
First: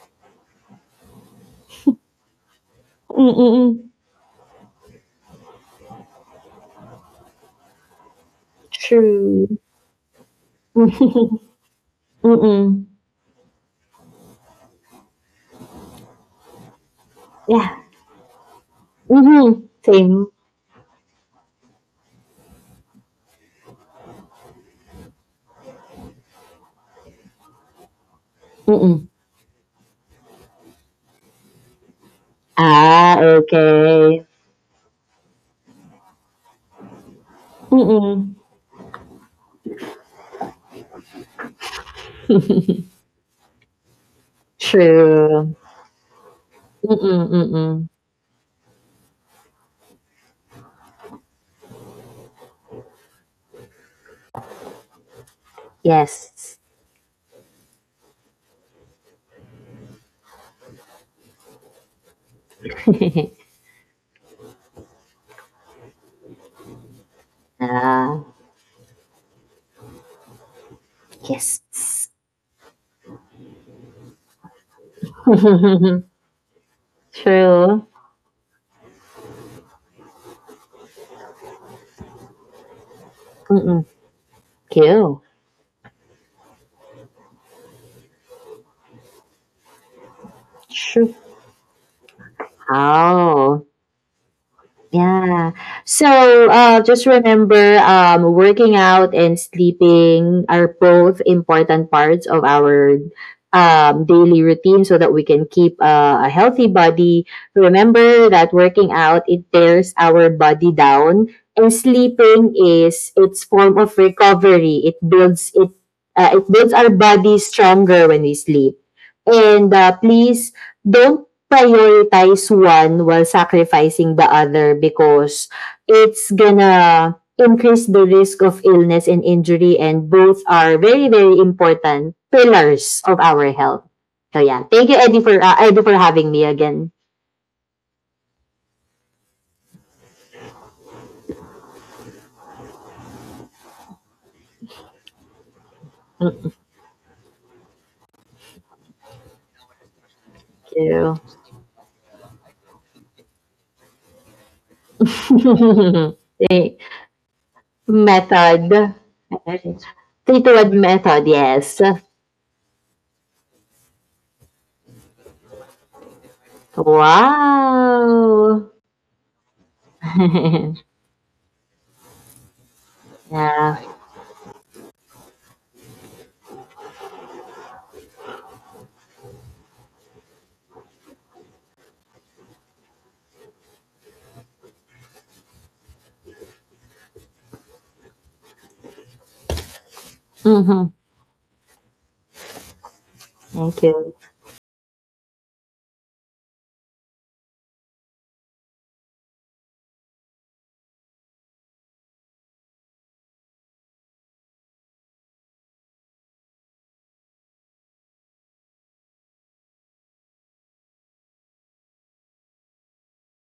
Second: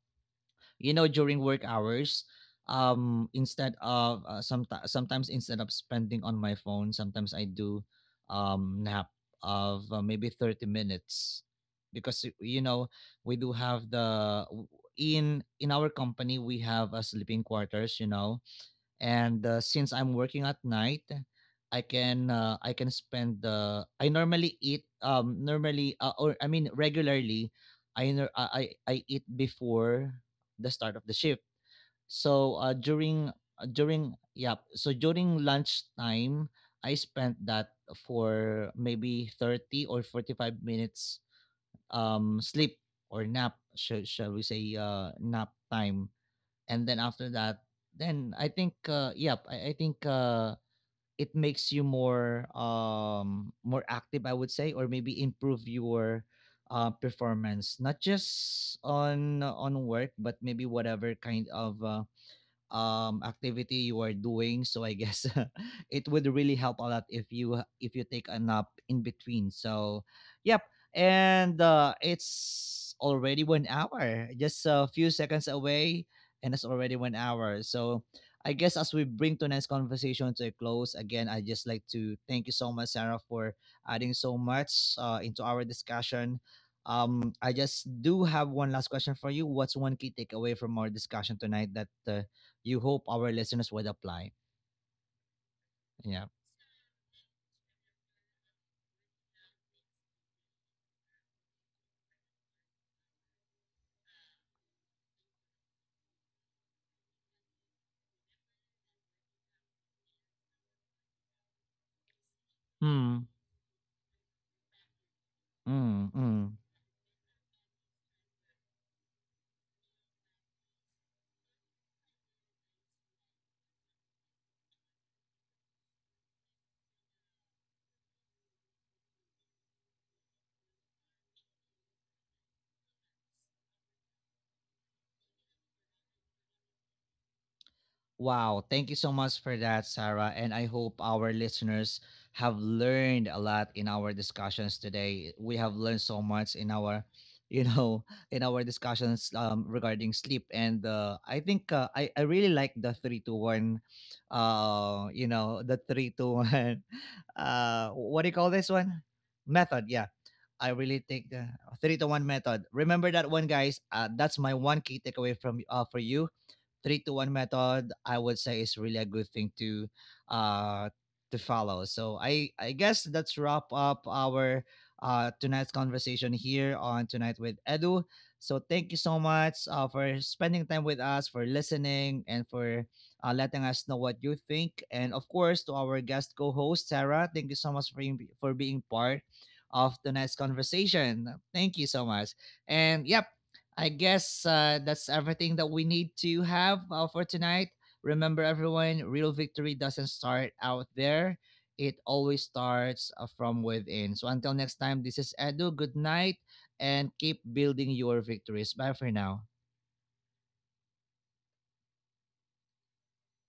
Speaker 1: you know, during work hours, um, instead
Speaker 2: Mm-mm.
Speaker 1: of, uh, some sometimes instead of spending on my phone, sometimes I do, um, nap
Speaker 2: True.
Speaker 1: of, uh, maybe thirty minutes,
Speaker 2: *laughs*
Speaker 1: because y- you
Speaker 2: Mm-mm.
Speaker 1: know, we do have the, w- in in our company we have a sleeping
Speaker 2: Yeah.
Speaker 1: quarters, you know, and uh,
Speaker 2: Mm-hmm.
Speaker 1: since I'm
Speaker 2: Same.
Speaker 1: working at night, I can, uh, I can spend, uh, I normally eat, um normally, uh, or I mean regularly, I nor- I I I
Speaker 2: Mm-mm.
Speaker 1: eat before the start of the shift. So uh,
Speaker 2: Ah,
Speaker 1: during, uh, during
Speaker 2: okay.
Speaker 1: yeah, so during lunch time I spent that
Speaker 2: Mm-mm.
Speaker 1: for maybe thirty or forty-five minutes um sleep or nap, shall, shall we say, uh nap
Speaker 2: True.
Speaker 1: time. And then
Speaker 2: Mm-mm,
Speaker 1: after that,
Speaker 2: mm-mm.
Speaker 1: then I think, uh yep, i, I think uh it makes you more, um more active, I would say, or maybe improve your
Speaker 2: Yes.
Speaker 1: uh performance, not just on on work, but maybe whatever kind of uh, um
Speaker 2: *laughs*
Speaker 1: activity you are doing, so I guess *laughs* it would really help a lot if you, if you
Speaker 2: Ah,
Speaker 1: take a nap in between. So yep, and uh
Speaker 2: yes.
Speaker 1: it's already one hour, just a few
Speaker 2: *laughs*
Speaker 1: seconds
Speaker 2: True.
Speaker 1: away, and it's already one hour. So I guess as we bring tonight's conversation to a close, again I just like to thank you so much, Sarah, for
Speaker 2: Mm-mm.
Speaker 1: adding so much
Speaker 2: Cool.
Speaker 1: uh, into our discussion. um I just do have one last question for you: what's one key takeaway from our
Speaker 2: True.
Speaker 1: discussion tonight that, uh, you hope our
Speaker 2: Oh,
Speaker 1: listeners would apply?
Speaker 2: yeah. So
Speaker 1: Yeah.
Speaker 2: uh, just remember um, working out and sleeping are both important parts of our um, daily routine, so that we can keep uh, a healthy body. Remember that working out, it tears our body down, and sleeping is
Speaker 1: Hmm.
Speaker 2: its form of recovery. It builds it,
Speaker 1: Mm,
Speaker 2: uh, it
Speaker 1: mm.
Speaker 2: builds our body stronger when we sleep. And uh, please don't prioritize one while sacrificing the other, because it's gonna increase the risk of illness and injury, and both are very very important pillars of our health. So yeah, thank you Eddie for uh, Eddie for having me again.
Speaker 1: Wow. Thank you so much for that, Sarah. And I hope our listeners have learned a lot in our discussions today. We have learned so
Speaker 2: Thank
Speaker 1: much in our, you know, *laughs* in our discussions, um, regarding sleep. And
Speaker 2: you.
Speaker 1: uh, I think, uh, I, I really like the three to one, uh, you know, the three
Speaker 2: *laughs*
Speaker 1: to
Speaker 2: Okay,
Speaker 1: one, *laughs* uh, what do you call this
Speaker 2: method.
Speaker 1: one? Method. Yeah,
Speaker 2: Three to
Speaker 1: I
Speaker 2: one
Speaker 1: really
Speaker 2: method,
Speaker 1: think the
Speaker 2: yes.
Speaker 1: three to one method. Remember that one, guys. Uh, that's my one key takeaway from, uh, for you. Three to one method, I would say,
Speaker 2: Wow.
Speaker 1: is really a good thing to
Speaker 2: *laughs*
Speaker 1: uh to follow. So i i guess that's wrap
Speaker 2: Yeah.
Speaker 1: up our uh tonight's conversation here on Tonight with Edu. So thank you so much uh, for spending time with us, for listening, and for, uh, letting us know what you think. And of course, to our guest co-host Sarah, thank you so much for, being- for being part of tonight's
Speaker 2: Mm-hmm.
Speaker 1: conversation. Thank you so much. And yep,
Speaker 2: Thank
Speaker 1: I
Speaker 2: you.
Speaker 1: guess, uh, that's everything that we need to have uh, for tonight. Remember, everyone, real victory doesn't start out there, it always starts, uh, from within. So, until next time, this is Edu. Good night, and keep building your victories. Bye for now.